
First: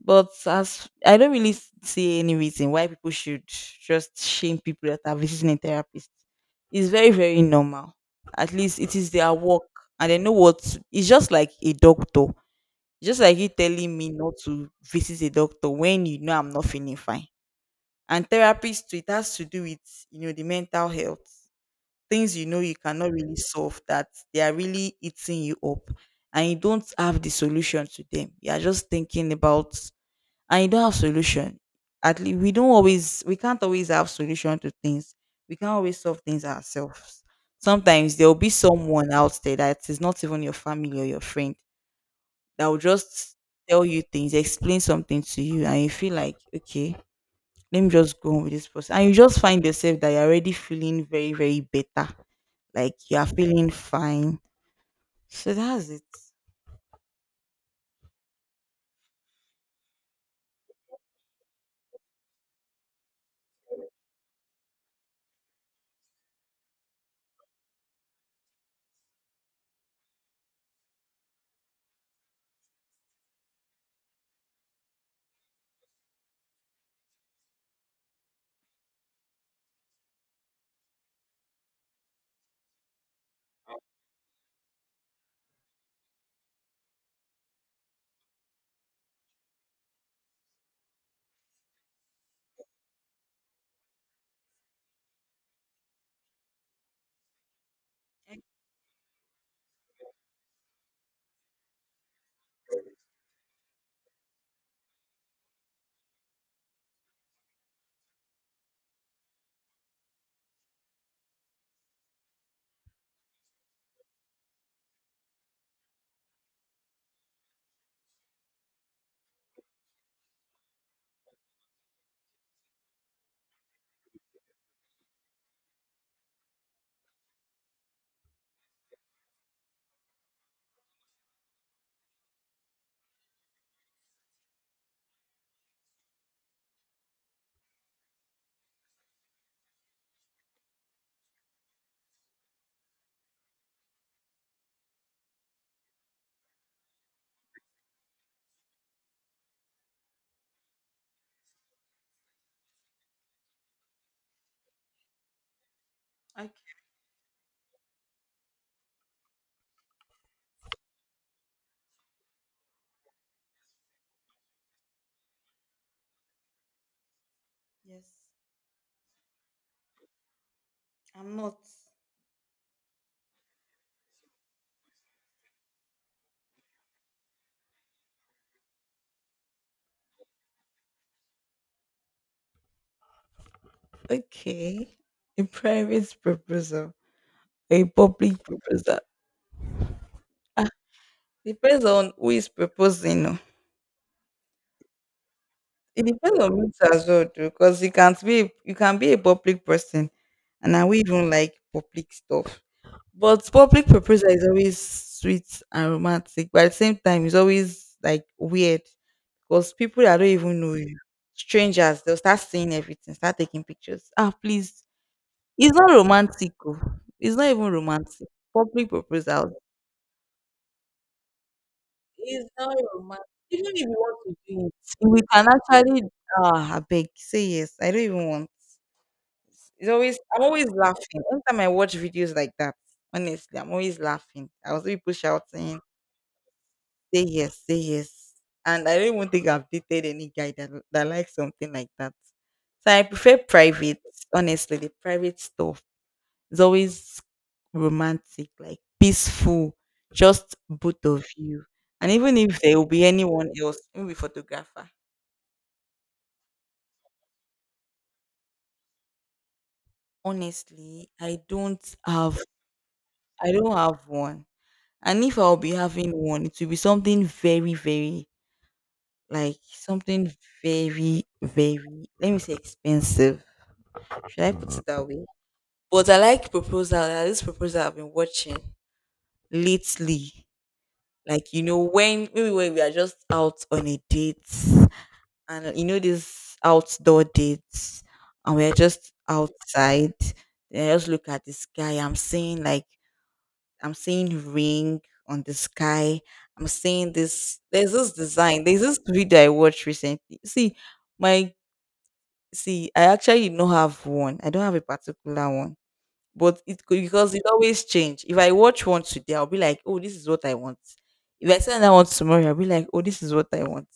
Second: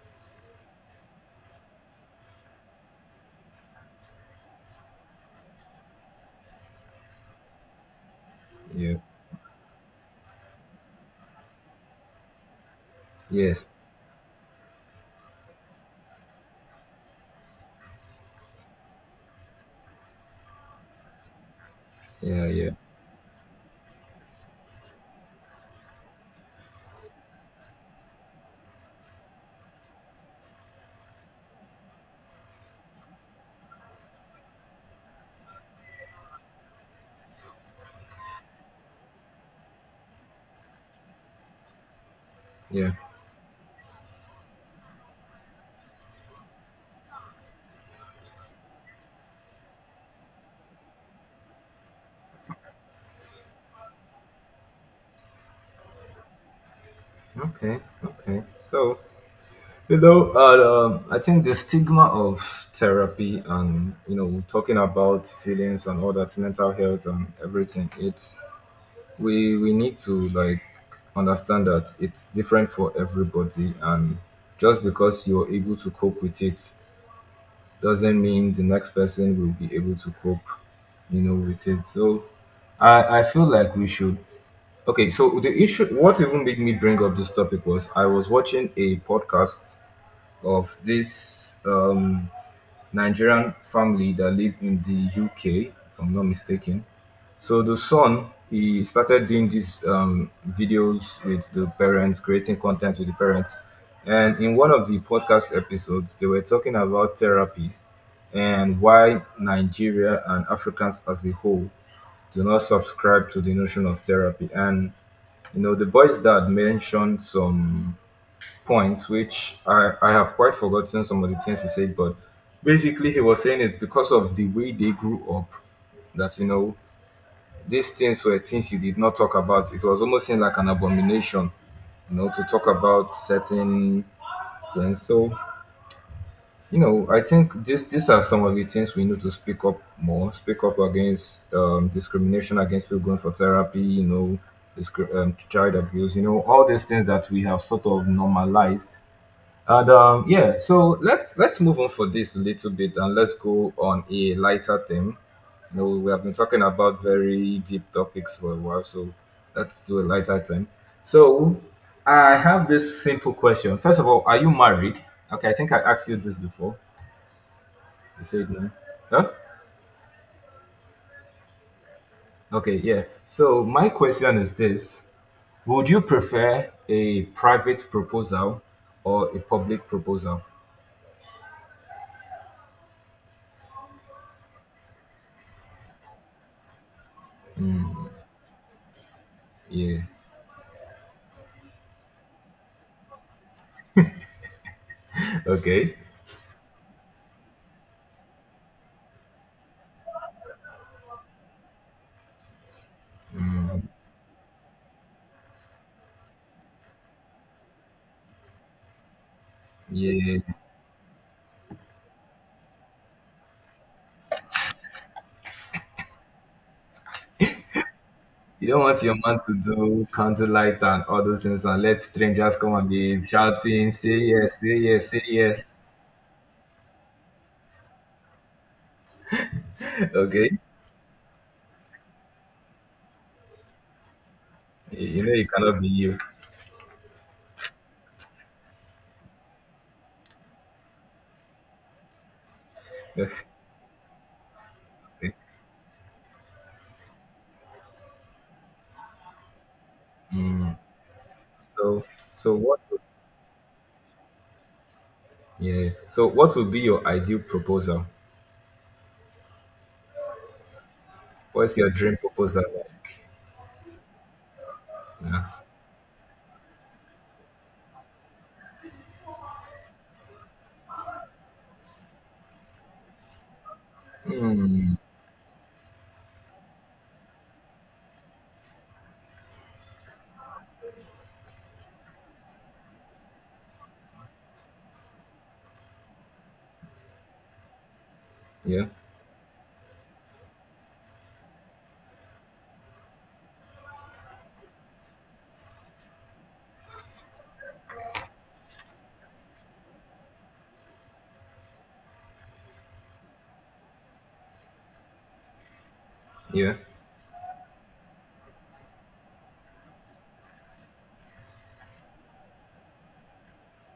Speaker 2: But as I don't really see any reason why people should just shame people that are visiting a therapist. It's very, very normal. At least it
Speaker 1: yeah,
Speaker 2: is their work and they know what it's just like a doctor. Just like you
Speaker 1: yes,
Speaker 2: telling me not to visit a doctor when you know I'm not feeling fine. And therapist too, it has to do with you know the mental health. Things you
Speaker 1: yeah,
Speaker 2: know
Speaker 1: yeah,
Speaker 2: you cannot really solve that they are really eating you up and you don't have the solution to them. You are just thinking about and you don't have solution. At least we can't always have solution to things. We can't always solve things ourselves. Sometimes there will be someone out there that is not even your family or your friend that will
Speaker 1: yeah.
Speaker 2: just tell you things, explain something to you, and you feel like, okay, let me just go on with this person, and you just find yourself that you're already feeling very better, like you're feeling fine. So that's it.
Speaker 1: Okay, okay. So I think the stigma of therapy and talking about feelings and all that mental health and everything. It's we need to like understand that it's different for everybody and just because you're able to cope with it doesn't mean the next person will be able to cope, with it. So I feel like we should. Okay, so the issue, what even made me bring up this topic was I was watching a podcast of this Nigerian family that live in the UK, if I'm not mistaken. So the son, he started doing these videos with the parents, creating content with the parents. And in one of the podcast episodes, they were talking about therapy and why Nigeria and Africans as a whole do not subscribe to the notion of therapy. And you know, the boys that mentioned some points, which I have quite forgotten some of the things he said, but basically he was saying it's because of the way they grew up that you know these things were things you did not talk about. It was almost seen like an abomination, you know, to talk about certain things. So you know, I think this these are some of the things we need to speak up more. Speak up against discrimination against people going for therapy. You know, child abuse. You know, all these things that we have sort of normalized and yeah, so let's move on for this a little bit and let's go on a lighter theme. You know, we have been
Speaker 2: Like
Speaker 1: talking about very deep topics for a while, so let's do a lighter thing. So I have this simple question. First of all, are you married? Okay, I think I asked you this before.
Speaker 2: yes,
Speaker 1: You said no. Huh?
Speaker 2: I'm not.
Speaker 1: Okay, yeah. So my question is this: would you prefer a private proposal or a public proposal?
Speaker 2: Okay. A private proposal or a public proposal.
Speaker 1: Yeah.
Speaker 2: Depends on who is proposing. Oh.
Speaker 1: Okay.
Speaker 2: It depends on me too, as well, too, because you can't be you can be a public person and I will even like public stuff. But public proposal is always sweet and romantic, but at the same time it's always like weird because people that don't
Speaker 1: Yeah.
Speaker 2: even know you, strangers, they'll start seeing everything, start taking pictures. Ah, please. It's not romantic. Oh. It's not even romantic.
Speaker 1: You don't
Speaker 2: Public
Speaker 1: want your man
Speaker 2: proposal.
Speaker 1: to do candlelight and all those things and let
Speaker 2: It's
Speaker 1: strangers come
Speaker 2: not
Speaker 1: and be
Speaker 2: romantic. Even if you
Speaker 1: shouting, say
Speaker 2: want to
Speaker 1: yes,
Speaker 2: do
Speaker 1: say
Speaker 2: it,
Speaker 1: yes,
Speaker 2: we
Speaker 1: say
Speaker 2: can
Speaker 1: yes.
Speaker 2: actually. Ah, I beg. Say yes. I don't even want. It's always. I'm
Speaker 1: Okay?
Speaker 2: always laughing. Anytime I watch videos like that, honestly, I'm always laughing. I was
Speaker 1: You
Speaker 2: people
Speaker 1: you know you
Speaker 2: shouting,
Speaker 1: cannot be you.
Speaker 2: Say yes," and I don't even think I've dated any guy that likes something like that. So I prefer private. Honestly, the private stuff. It's always romantic, like peaceful, just
Speaker 1: Mm.
Speaker 2: both of you.
Speaker 1: So
Speaker 2: And even
Speaker 1: so
Speaker 2: if there
Speaker 1: what
Speaker 2: will
Speaker 1: would-
Speaker 2: be anyone else, maybe photographer.
Speaker 1: yeah. So what would be your ideal proposal?
Speaker 2: Honestly,
Speaker 1: What's your dream proposal like?
Speaker 2: I don't have one. And if
Speaker 1: Yeah.
Speaker 2: I'll be having one, it will be something very, very, like something very, very, let me say expensive. Should I put it that way? But I like proposal. I like. This proposal I've been watching lately. Like, you know, when maybe when we are just out on a date, and you know these outdoor dates, and we're
Speaker 1: Yeah.
Speaker 2: just outside. Then I just look at the sky, I'm seeing like, I'm seeing ring on the sky. I'm seeing this, there's this design, there's this video I watched recently. See my, see I actually don't have one, I don't have a particular one, but
Speaker 1: Yeah.
Speaker 2: it could, because it always change. If I watch one today, I'll be like, oh, this is what I want. If I see another one tomorrow, I'll be like, oh, this is what I want.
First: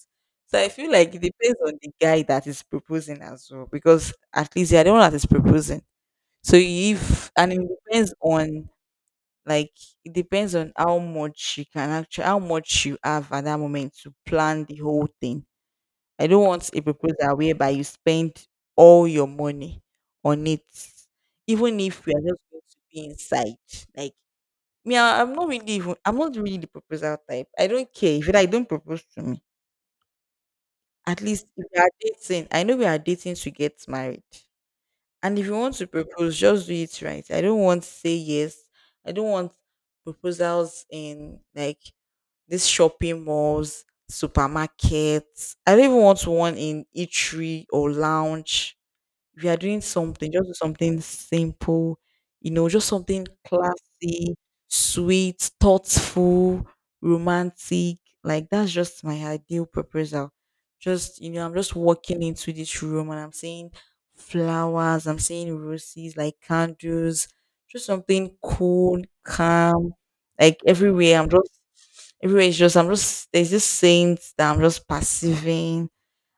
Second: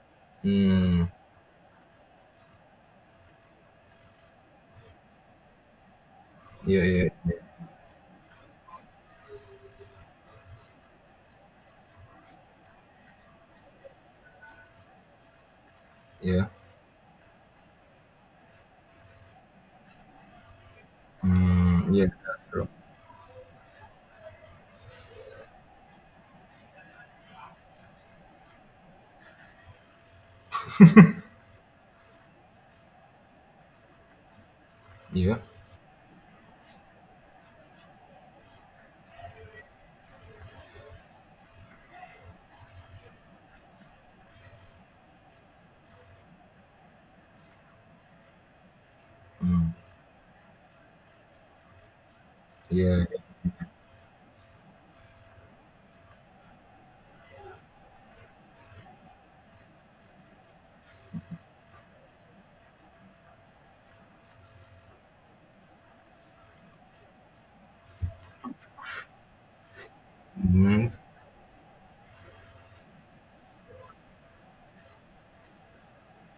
Speaker 2: So I feel
Speaker 1: Mm.
Speaker 2: like it depends on the guy that is proposing as well, because at least you are the one that is proposing. So
Speaker 1: Yeah, yeah,
Speaker 2: if, and it depends on, like, it depends on how much you can actually, how much you have at that moment to plan the whole thing. I don't
Speaker 1: yeah.
Speaker 2: want a proposal whereby you spend all your money on it, even
Speaker 1: Mm.
Speaker 2: if
Speaker 1: Yeah,
Speaker 2: we are just
Speaker 1: that's
Speaker 2: going
Speaker 1: true.
Speaker 2: to be inside. Like me, I'm not really even. I'm not really the proposal type. I don't care if you like. Don't propose to me. At least if we are dating, I know we are dating to get married. And
Speaker 1: Yeah.
Speaker 2: if you want to propose, just do it right. I don't want to say yes. I don't want proposals in like these shopping malls, supermarkets. I don't even want one in eatery or lounge. If you are doing something, just do something simple, you know, just
Speaker 1: Yeah.
Speaker 2: something classy, sweet, thoughtful, romantic. Like that's just my ideal proposal. Just, you know, I'm just walking into this room and I'm seeing flowers, I'm seeing roses, like candles, just something cool, calm. Like
Speaker 1: Mm.
Speaker 2: everywhere, I'm just everywhere is just, I'm just there's this saint that I'm just perceiving,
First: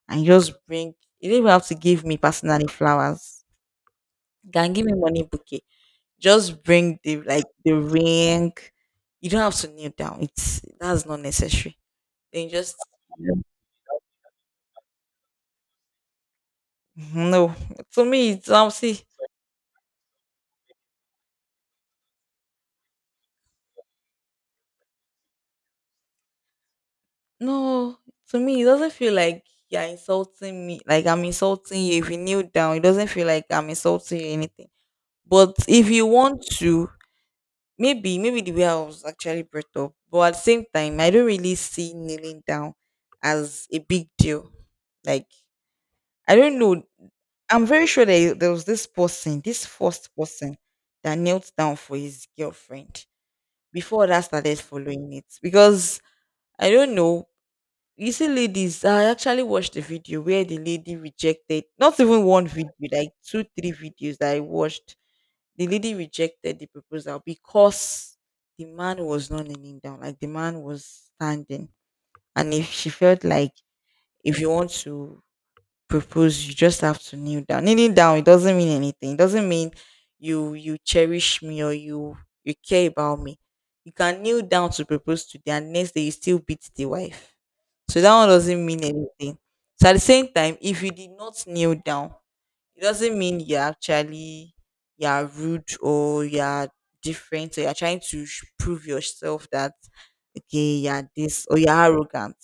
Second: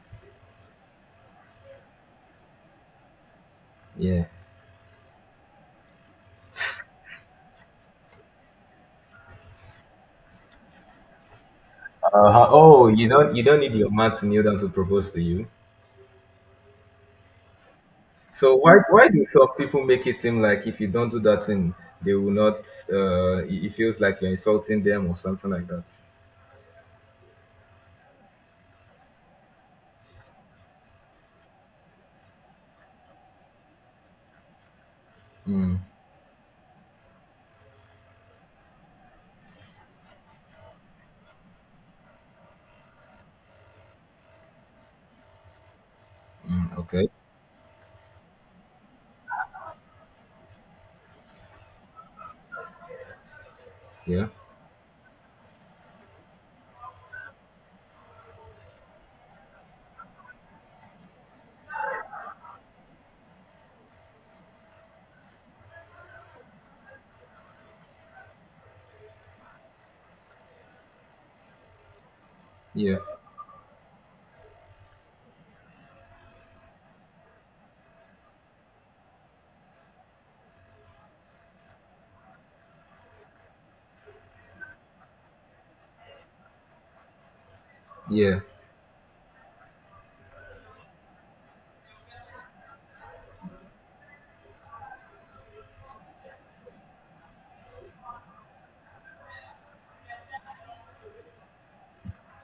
Speaker 2: and you just bring, you don't even have to give me personally flowers.
Speaker 1: Yeah.
Speaker 2: You can give me money bouquet. Just bring the, like, the ring. You don't have to kneel down. It's that's not necessary. Then
Speaker 1: Uh-huh.
Speaker 2: you just,
Speaker 1: Oh, you don't need your man to kneel down to propose to you.
Speaker 2: mm-hmm, no. To me it's
Speaker 1: So why
Speaker 2: see,
Speaker 1: why do some people make it seem like if you don't do that thing, they will not? It it feels like you're insulting them or something like that.
Speaker 2: no, to me it doesn't feel like you're insulting me like I'm insulting you. If you kneel down, it doesn't feel like I'm insulting you or anything. But
Speaker 1: Mm,
Speaker 2: if you want to. Maybe, maybe the way I was actually brought up, but at the same time, I don't really see kneeling down as a big deal. Like, I don't
Speaker 1: mm,
Speaker 2: know.
Speaker 1: okay.
Speaker 2: I'm very sure that there was this person, this first person that knelt down for his girlfriend before that
Speaker 1: Yeah.
Speaker 2: started following it. Because I don't know. You see, ladies, I actually watched the video where the lady rejected, not even one video, like two, three videos that I watched, the lady rejected the proposal because the man was not leaning down, like the man was standing. And if she
Speaker 1: Yeah.
Speaker 2: felt like, if you want to propose, you just have to kneel down. Kneeling down, it doesn't mean anything. It doesn't mean you cherish me or you care about me. You can kneel down to propose today, and next day you still beat the wife. So that one
Speaker 1: Yeah.
Speaker 2: doesn't mean anything. So at the same time, if you did not kneel down, it doesn't mean you're actually you're rude or you're different or you're trying to prove yourself that okay you're this or you're arrogant.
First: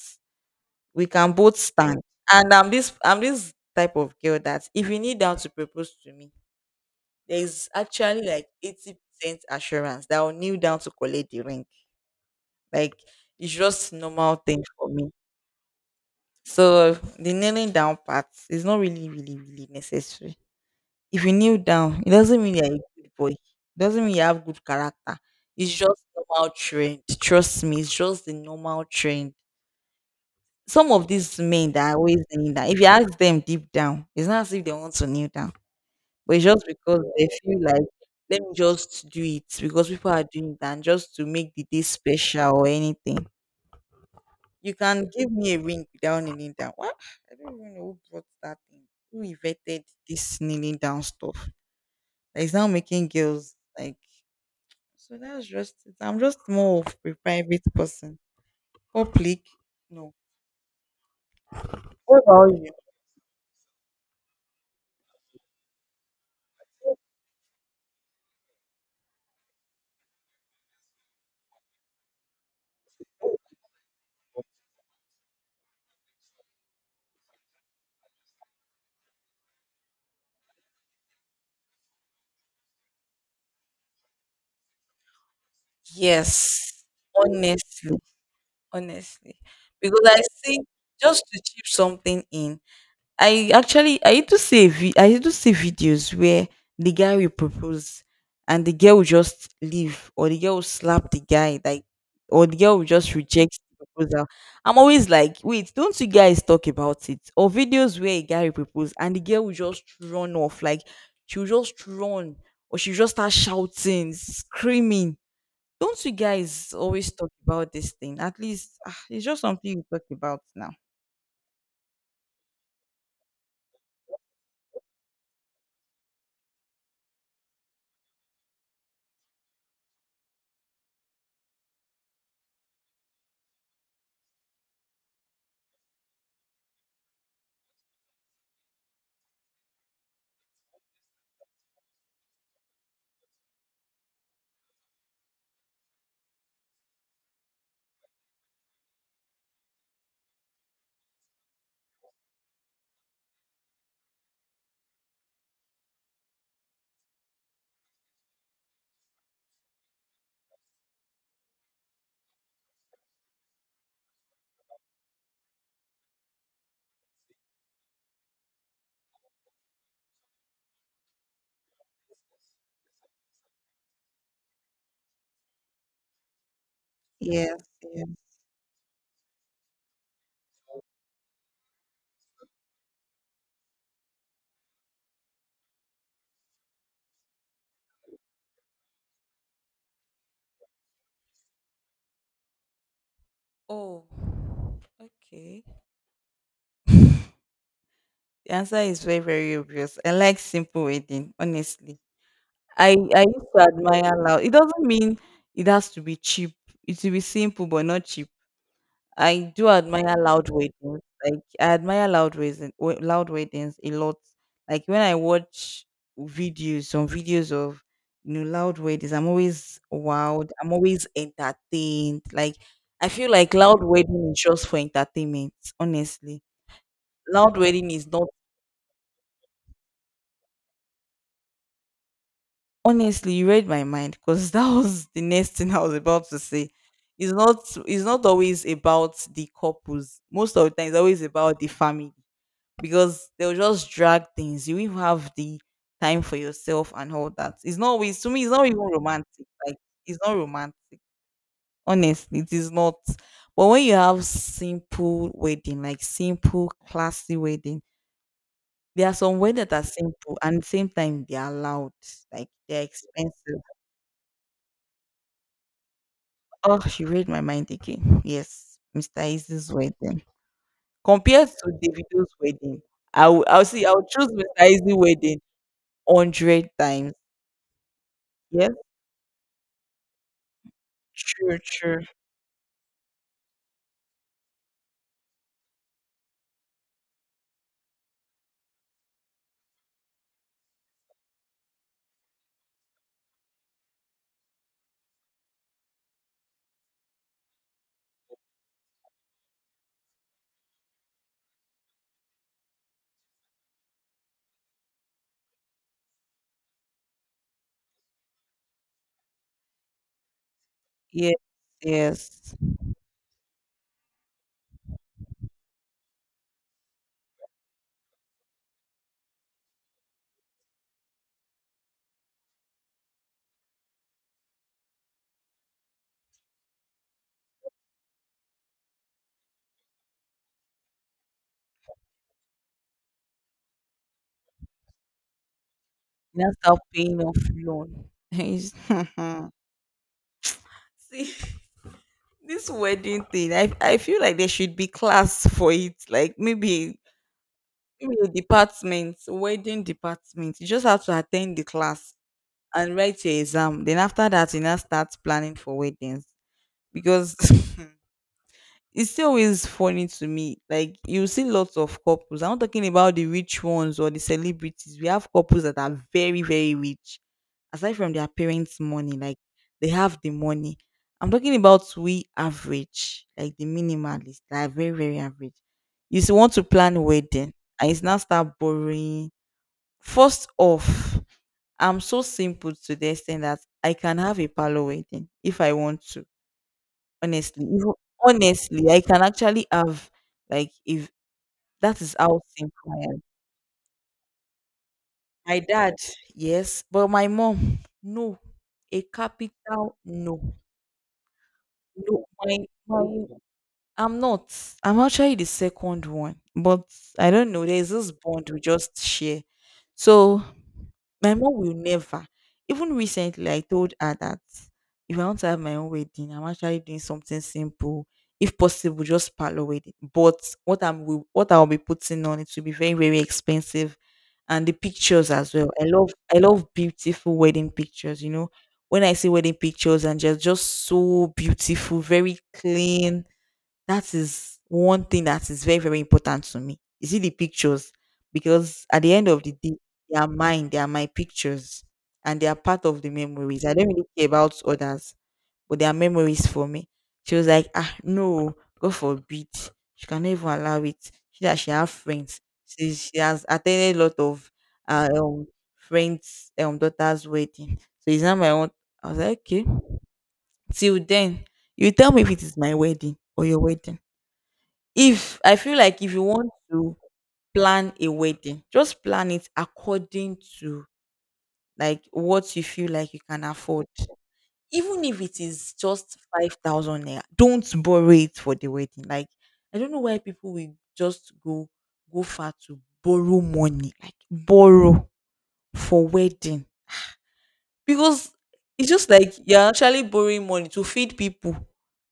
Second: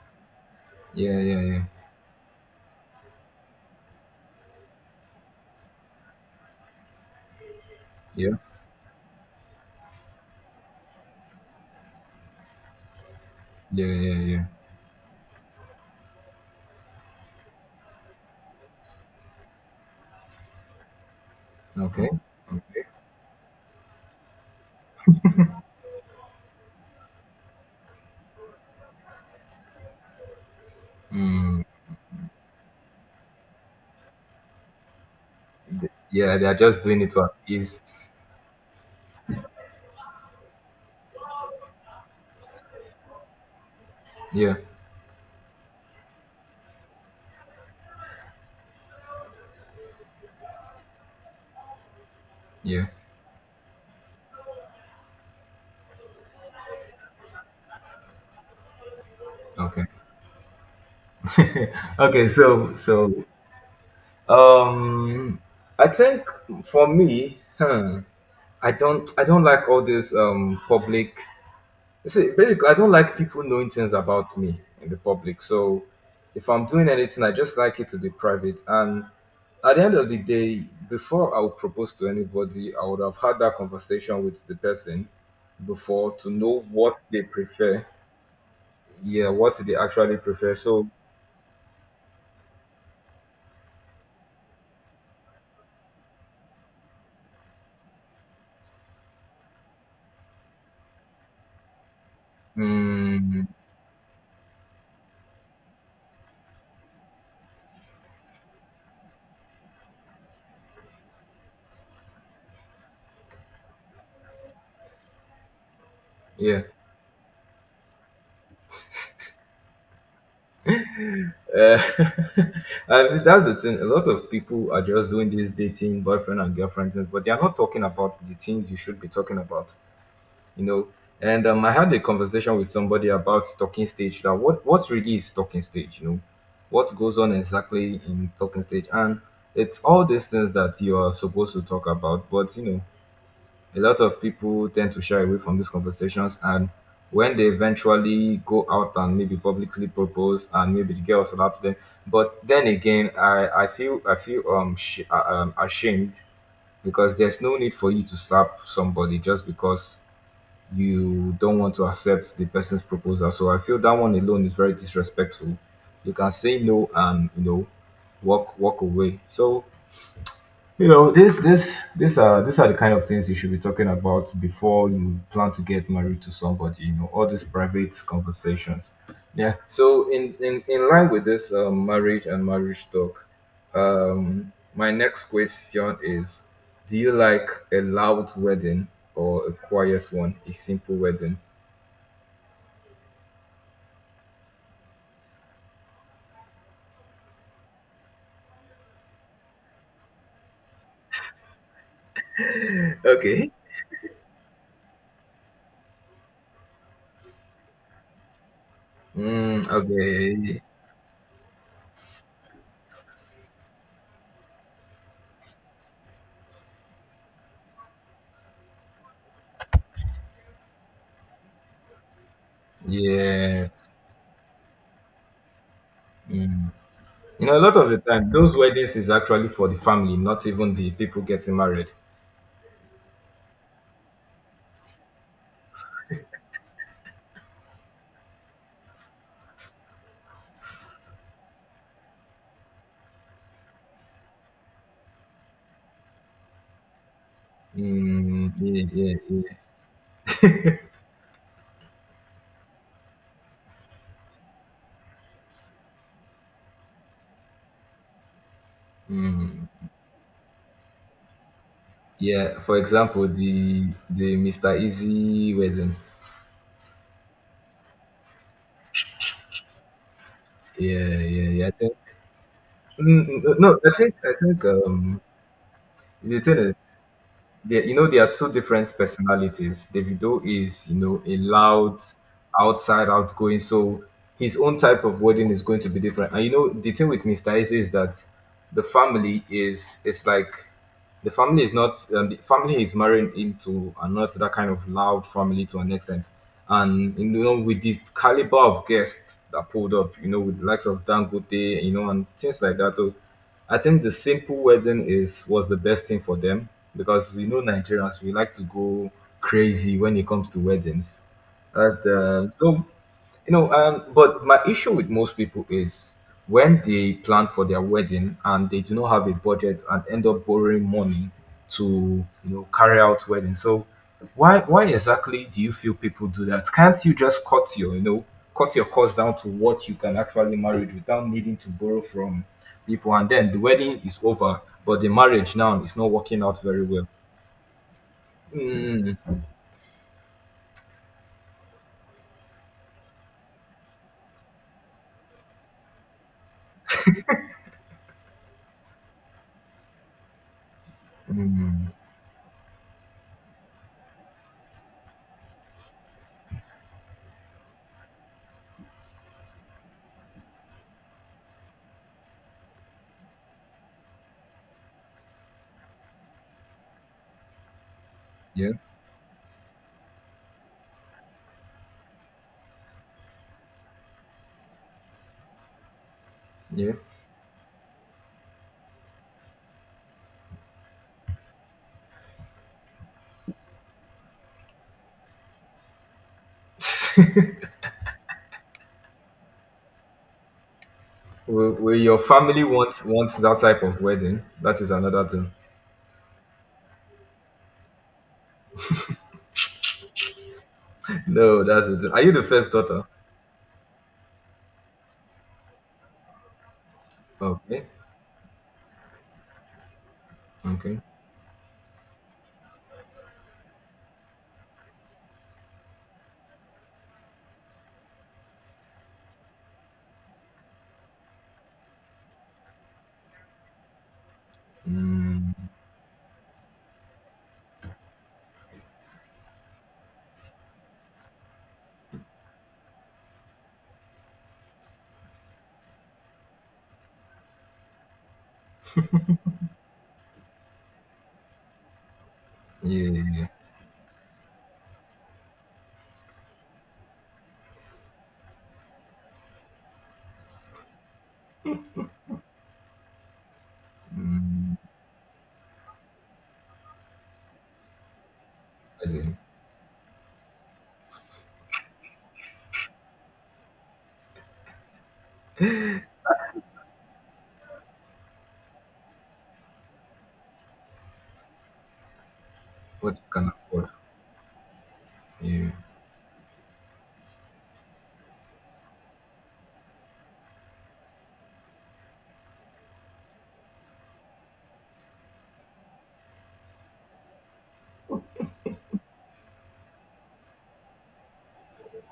Speaker 2: We
Speaker 1: Yeah.
Speaker 2: can
Speaker 1: Yeah.
Speaker 2: both
Speaker 1: Yeah.
Speaker 2: stand. And I'm this I'm this type of girl that if you kneel down to propose to me, there's actually
Speaker 1: Yeah.
Speaker 2: like 80% assurance that I'll kneel down to collect the ring. Like, it's
Speaker 1: Yeah.
Speaker 2: just
Speaker 1: Yeah.
Speaker 2: normal
Speaker 1: Yeah.
Speaker 2: thing for me. So the kneeling down part is not really really necessary. If you kneel down,
Speaker 1: Okay.
Speaker 2: it doesn't mean you're a good boy. It doesn't mean you have good character. It's just normal trend. Trust me, it's just the normal trend. Some of these
Speaker 1: Mm,
Speaker 2: men that are always kneeling down, if you ask them deep down, it's not as if they want to kneel down, but
Speaker 1: yeah.
Speaker 2: it's
Speaker 1: They are
Speaker 2: just
Speaker 1: just doing
Speaker 2: because
Speaker 1: it to
Speaker 2: they feel like,
Speaker 1: appease.
Speaker 2: let me just do it because people are doing that and just to make the day special or anything.
Speaker 1: Yeah.
Speaker 2: You can give me a ring without kneeling down. What? I don't even know who brought that in. Who invented this kneeling down stuff? That is now
Speaker 1: Yeah.
Speaker 2: making girls like. So that's just it. I'm just more of a private person. Public,
Speaker 1: Okay.
Speaker 2: no. What
Speaker 1: okay.
Speaker 2: about you?
Speaker 1: Um, I think for me, I don't like all this public. You see, basically, I don't like people knowing things about me in the public. So if I'm doing anything, I just like it to be private. And at the end of the day, before I would propose to anybody, I would have had that conversation with the person before to know
Speaker 2: Yes,
Speaker 1: what they prefer.
Speaker 2: honestly,
Speaker 1: Yeah,
Speaker 2: honestly,
Speaker 1: what they
Speaker 2: because
Speaker 1: actually
Speaker 2: I
Speaker 1: prefer.
Speaker 2: see,
Speaker 1: So,
Speaker 2: just to chip something in, I actually I used to see a I used to see videos where the guy will propose and the girl will just leave, or the girl will slap the guy like, or the girl will just
Speaker 1: mm,
Speaker 2: reject the proposal. I'm always like, wait, don't you guys talk about it? Or videos where a guy will propose and the girl will just run off, like she'll just run, or she'll just start shouting, screaming. Don't you
Speaker 1: yeah.
Speaker 2: guys always talk about this thing? At least ah, it's just something you talk about now.
Speaker 1: Uh, I mean, that's the thing. A lot of people are just doing this dating, boyfriend and girlfriend things, but they are not talking about the things you should be talking about. You know. And I had a conversation with somebody about talking stage. That what really is talking stage, you know, what goes on exactly in talking stage, and it's all these things that you are supposed to talk about. But you know, a lot of people tend to shy away from these conversations, and when they eventually go out and maybe publicly propose, and maybe the girls allow them. But then again, I feel ashamed because there's no need for you to slap somebody just because you don't want to accept the person's proposal. So I feel that one alone is very disrespectful. You can say no and you know walk away. So you know this this these are the kind of things you should be talking about before you plan to get married to somebody. You know all these
Speaker 2: Yes.
Speaker 1: private
Speaker 2: Yes.
Speaker 1: conversations. Yeah. So in line with this marriage and marriage talk, my next question is: do you like a loud wedding or a quiet one, a simple wedding?
Speaker 2: Oh, okay. The answer is very, very obvious. I like simple wedding, honestly. I used
Speaker 1: Okay.
Speaker 2: to admire loud. It doesn't mean it has to be cheap. It will be simple but not cheap. I
Speaker 1: Mm,
Speaker 2: do admire loud
Speaker 1: okay.
Speaker 2: weddings. Like I admire loud weddings a lot. Like when I watch videos, some videos of, you know, loud weddings, I'm always wowed. I'm always entertained. Like I feel like loud
Speaker 1: Yes.
Speaker 2: wedding is just for entertainment. Honestly,
Speaker 1: Mm. You
Speaker 2: loud
Speaker 1: know, a lot
Speaker 2: wedding
Speaker 1: of the
Speaker 2: is not.
Speaker 1: time, those weddings is actually for the family, not even the people getting married.
Speaker 2: Honestly, you read my mind because that was the next thing I was about to say. It's not it's not always about the couples. Most of the time it's always about the family. Because they'll just drag things. You will have the time for yourself and all that. It's not always, to me, it's
Speaker 1: Mm,
Speaker 2: not even
Speaker 1: yeah, yeah,
Speaker 2: romantic.
Speaker 1: yeah.
Speaker 2: Like it's not romantic. Honestly, it is not. But when you have simple wedding, like simple, classy wedding, there are some
Speaker 1: Mm,
Speaker 2: weddings that are simple and at the same time they are loud, like
Speaker 1: yeah. For
Speaker 2: they're
Speaker 1: example,
Speaker 2: expensive.
Speaker 1: the Mr. Easy wedding.
Speaker 2: Oh, she read my mind again. Yes, Mr. Easy's wedding.
Speaker 1: Yeah,
Speaker 2: Compared
Speaker 1: yeah, yeah. I
Speaker 2: to
Speaker 1: think.
Speaker 2: Davido's wedding,
Speaker 1: Mm, no, I
Speaker 2: I'll
Speaker 1: think
Speaker 2: choose
Speaker 1: I think
Speaker 2: Mr. Easy wedding one
Speaker 1: the thing
Speaker 2: hundred
Speaker 1: is
Speaker 2: times.
Speaker 1: there, you know, there are two
Speaker 2: Yes,
Speaker 1: different personalities. Davido is, you know, a
Speaker 2: true,
Speaker 1: loud,
Speaker 2: true.
Speaker 1: outside, outgoing. So his own type of wedding is going to be different. And you know, the thing with Mr. Ize is that the family is, it's like the family is not the family is marrying into and not that kind of loud family to an extent. And you know, with this caliber of guests that pulled up, you know, with the likes of Dangote, you know, and things like that. So I think the simple wedding is was the best thing for them because we know Nigerians we like to go crazy when it comes to weddings.
Speaker 2: Yes,
Speaker 1: And
Speaker 2: yes.
Speaker 1: so, you know, but my issue with most people is when they plan for their wedding and they do not have a budget and end up borrowing money to, you know, carry out wedding. So why exactly do you feel people do that? Can't you just cut your, you know, cut your cost down to what you can actually manage without needing to borrow from people? And then the wedding is over, but the marriage now is not working
Speaker 2: Now
Speaker 1: out
Speaker 2: start
Speaker 1: very well.
Speaker 2: paying off loan. It's-
Speaker 1: Mm,
Speaker 2: see, this wedding thing, I feel like there should be class for it. Like maybe, maybe a department, wedding department. You just have to attend the
Speaker 1: mm,
Speaker 2: class and write your exam. Then after that, you now start planning for weddings, because it's still always funny to me. Like you see lots of couples. I'm not talking about the rich ones or the celebrities. We have couples that are very very rich, aside from their
Speaker 1: yeah,
Speaker 2: parents' money. Like they have the money. I'm talking about we average, like the minimalist, that are very very average. You still want to
Speaker 1: yeah.
Speaker 2: plan wedding, and it's now start borrowing. First off, I'm so simple to the extent that I can have a parlor wedding if I want to. Honestly, even, honestly, I can actually have, like, if.
Speaker 1: Will
Speaker 2: That is
Speaker 1: your
Speaker 2: how
Speaker 1: family
Speaker 2: simple I
Speaker 1: want
Speaker 2: am.
Speaker 1: want that type of wedding? That is another thing.
Speaker 2: My dad, yes, but my mom, no, a capital no,
Speaker 1: No, that's it. Are
Speaker 2: no.
Speaker 1: you the first
Speaker 2: My,
Speaker 1: daughter?
Speaker 2: I'm not. I'm actually the second one, but I don't know.
Speaker 1: Okay,
Speaker 2: There's this bond we just share. So
Speaker 1: okay.
Speaker 2: my mom will never. Even recently, I told her that if I want to have my own wedding, I'm actually doing something simple. If possible, just parlor wedding. But what I'll be putting on it will be very very expensive, and the pictures as
Speaker 1: Mm,
Speaker 2: well. I love beautiful wedding pictures. You know, when I see wedding pictures and just so beautiful, very clean, that is one thing that is very, very important to me. You see the pictures because at the end of the day, they are mine, they are my pictures, and they are part of the
Speaker 1: yeah, yeah, yeah.
Speaker 2: memories. I don't really care about others, but they are memories for me. She was like, ah, no, God forbid. She can never allow it. She that she have friends. She has attended a lot of
Speaker 1: Mm,
Speaker 2: uh, um friends daughter's wedding. So it's not my own.
Speaker 1: I
Speaker 2: I was
Speaker 1: see.
Speaker 2: like, okay. Till then, you tell me if it is my wedding or your wedding. If I feel like, if you want to plan a wedding, just plan it according to like what you feel like
Speaker 1: What
Speaker 2: you
Speaker 1: you
Speaker 2: can
Speaker 1: can
Speaker 2: afford.
Speaker 1: afford?
Speaker 2: Even if it
Speaker 1: Yeah,
Speaker 2: is just 5,000 naira, don't borrow it for the wedding. Like I don't know why people will just go far to borrow money, like borrow for wedding. Because it's just like you're actually borrowing money to feed people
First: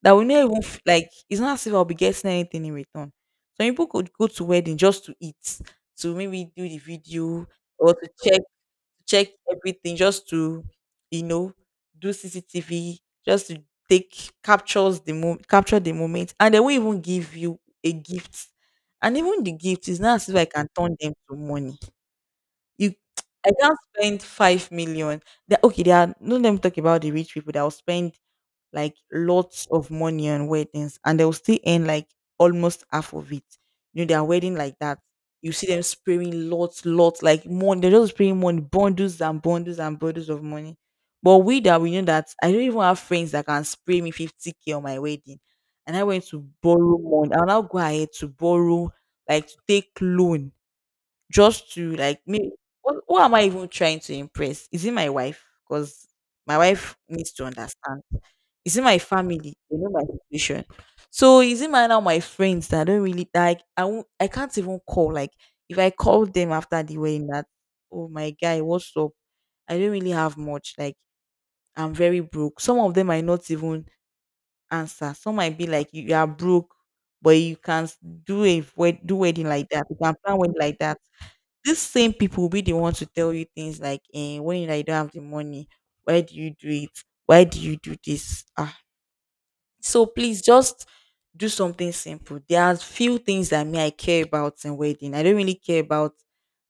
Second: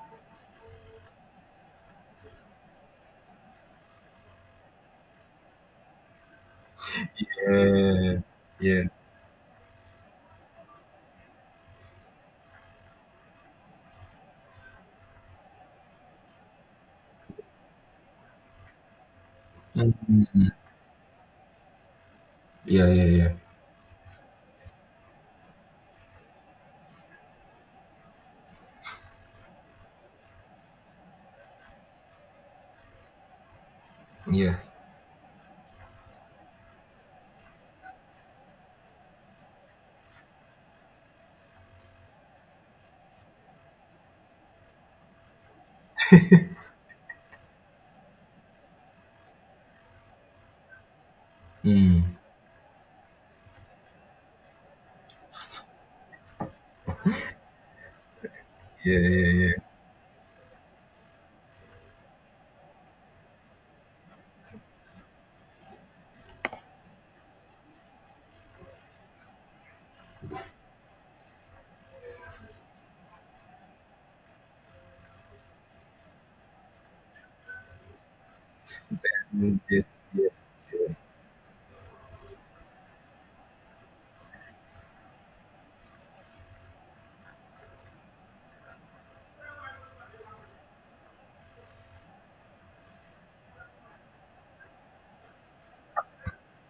Speaker 2: that will not even like it's not as if I'll be getting anything in return. Some people could go to wedding just to eat, to maybe do the video or to
Speaker 1: yeah, yeah,
Speaker 2: check everything, just to you know do CCTV, just to take captures the mo- capture the moment, and they won't even give you a gift. And even the gift
Speaker 1: mm.
Speaker 2: is not as if I can turn them to money.
Speaker 1: Yeah,
Speaker 2: You
Speaker 1: yeah, yeah.
Speaker 2: I can't spend 5 million. That okay, they are no, let me talk about the rich people that will spend like lots of money on weddings and they'll still earn like almost half of it. You know, they are
Speaker 1: Yeah.
Speaker 2: wedding like that. You see them spraying lots, like money. They're just spraying money, bundles and bundles and bundles of money. But we that we know that I don't even have friends that can spray me 50K on my wedding. And I went to borrow money. I'll now go ahead to borrow, like to take loan just to
Speaker 1: Mm.
Speaker 2: like me what am I even trying to impress? Is it my wife? Because my wife needs to understand. Is it my
Speaker 1: Yeah, yeah, yeah.
Speaker 2: family? They know my situation. So is it my now my friends that I don't really like? I can't even call, like if I call them after the wedding that, oh my guy, what's up, I don't really have much, like I'm very broke. Some of them might not even answer. Some might be like, you are broke but do wedding
Speaker 1: Mm,
Speaker 2: like that,
Speaker 1: yes,
Speaker 2: you can
Speaker 1: yes,
Speaker 2: plan wedding like that.
Speaker 1: yes.
Speaker 2: These same people will be the ones to tell you things like, eh, when you, like, you don't have the money, why do you do it? Why do you do this? Ah, so please just do something simple. There are few things that me I care about in wedding. I don't really care about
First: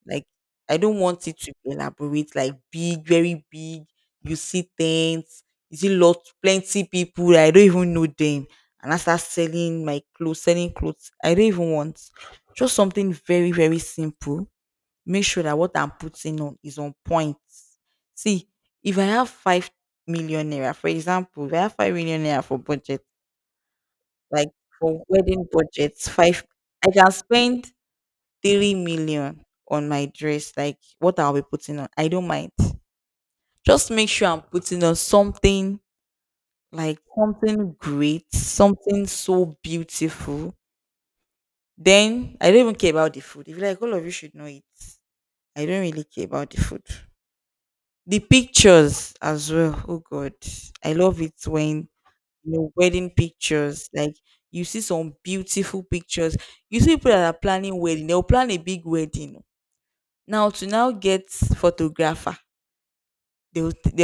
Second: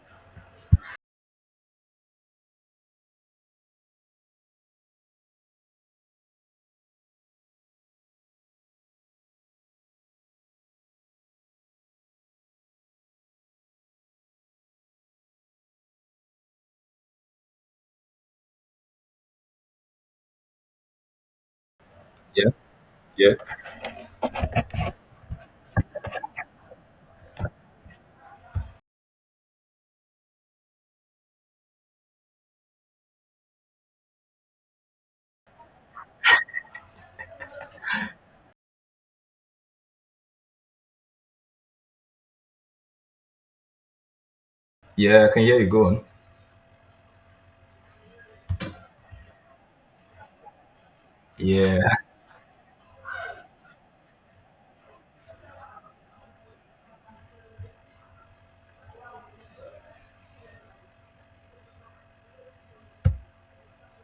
Speaker 2: like, I don't want it to be elaborate, like big, very big. You see things, you see lot plenty people that I don't even know them. And I start selling my clothes, selling clothes. I don't even want. Just something very, very simple, make sure that what I'm putting on is on point. See, if I have 5 million naira, for example, if I have 5 million naira
Speaker 1: Yeah,
Speaker 2: for budget,
Speaker 1: yeah,
Speaker 2: like for wedding budgets, five, I can spend 3 million on my dress, like what I'll be putting on. I don't mind. Just make sure I'm putting on something like something great, something so beautiful. Then I don't even care about the food. If you like all of you should know it,
Speaker 1: yeah. I can hear
Speaker 2: I
Speaker 1: you.
Speaker 2: don't
Speaker 1: Go
Speaker 2: really
Speaker 1: on.
Speaker 2: care about the food. The pictures as well. Oh God, I love it
Speaker 1: Yeah.
Speaker 2: when you know wedding pictures. Like you see some beautiful pictures. You see people that are planning wedding. They'll plan a big wedding. Now to now get photographer. They'll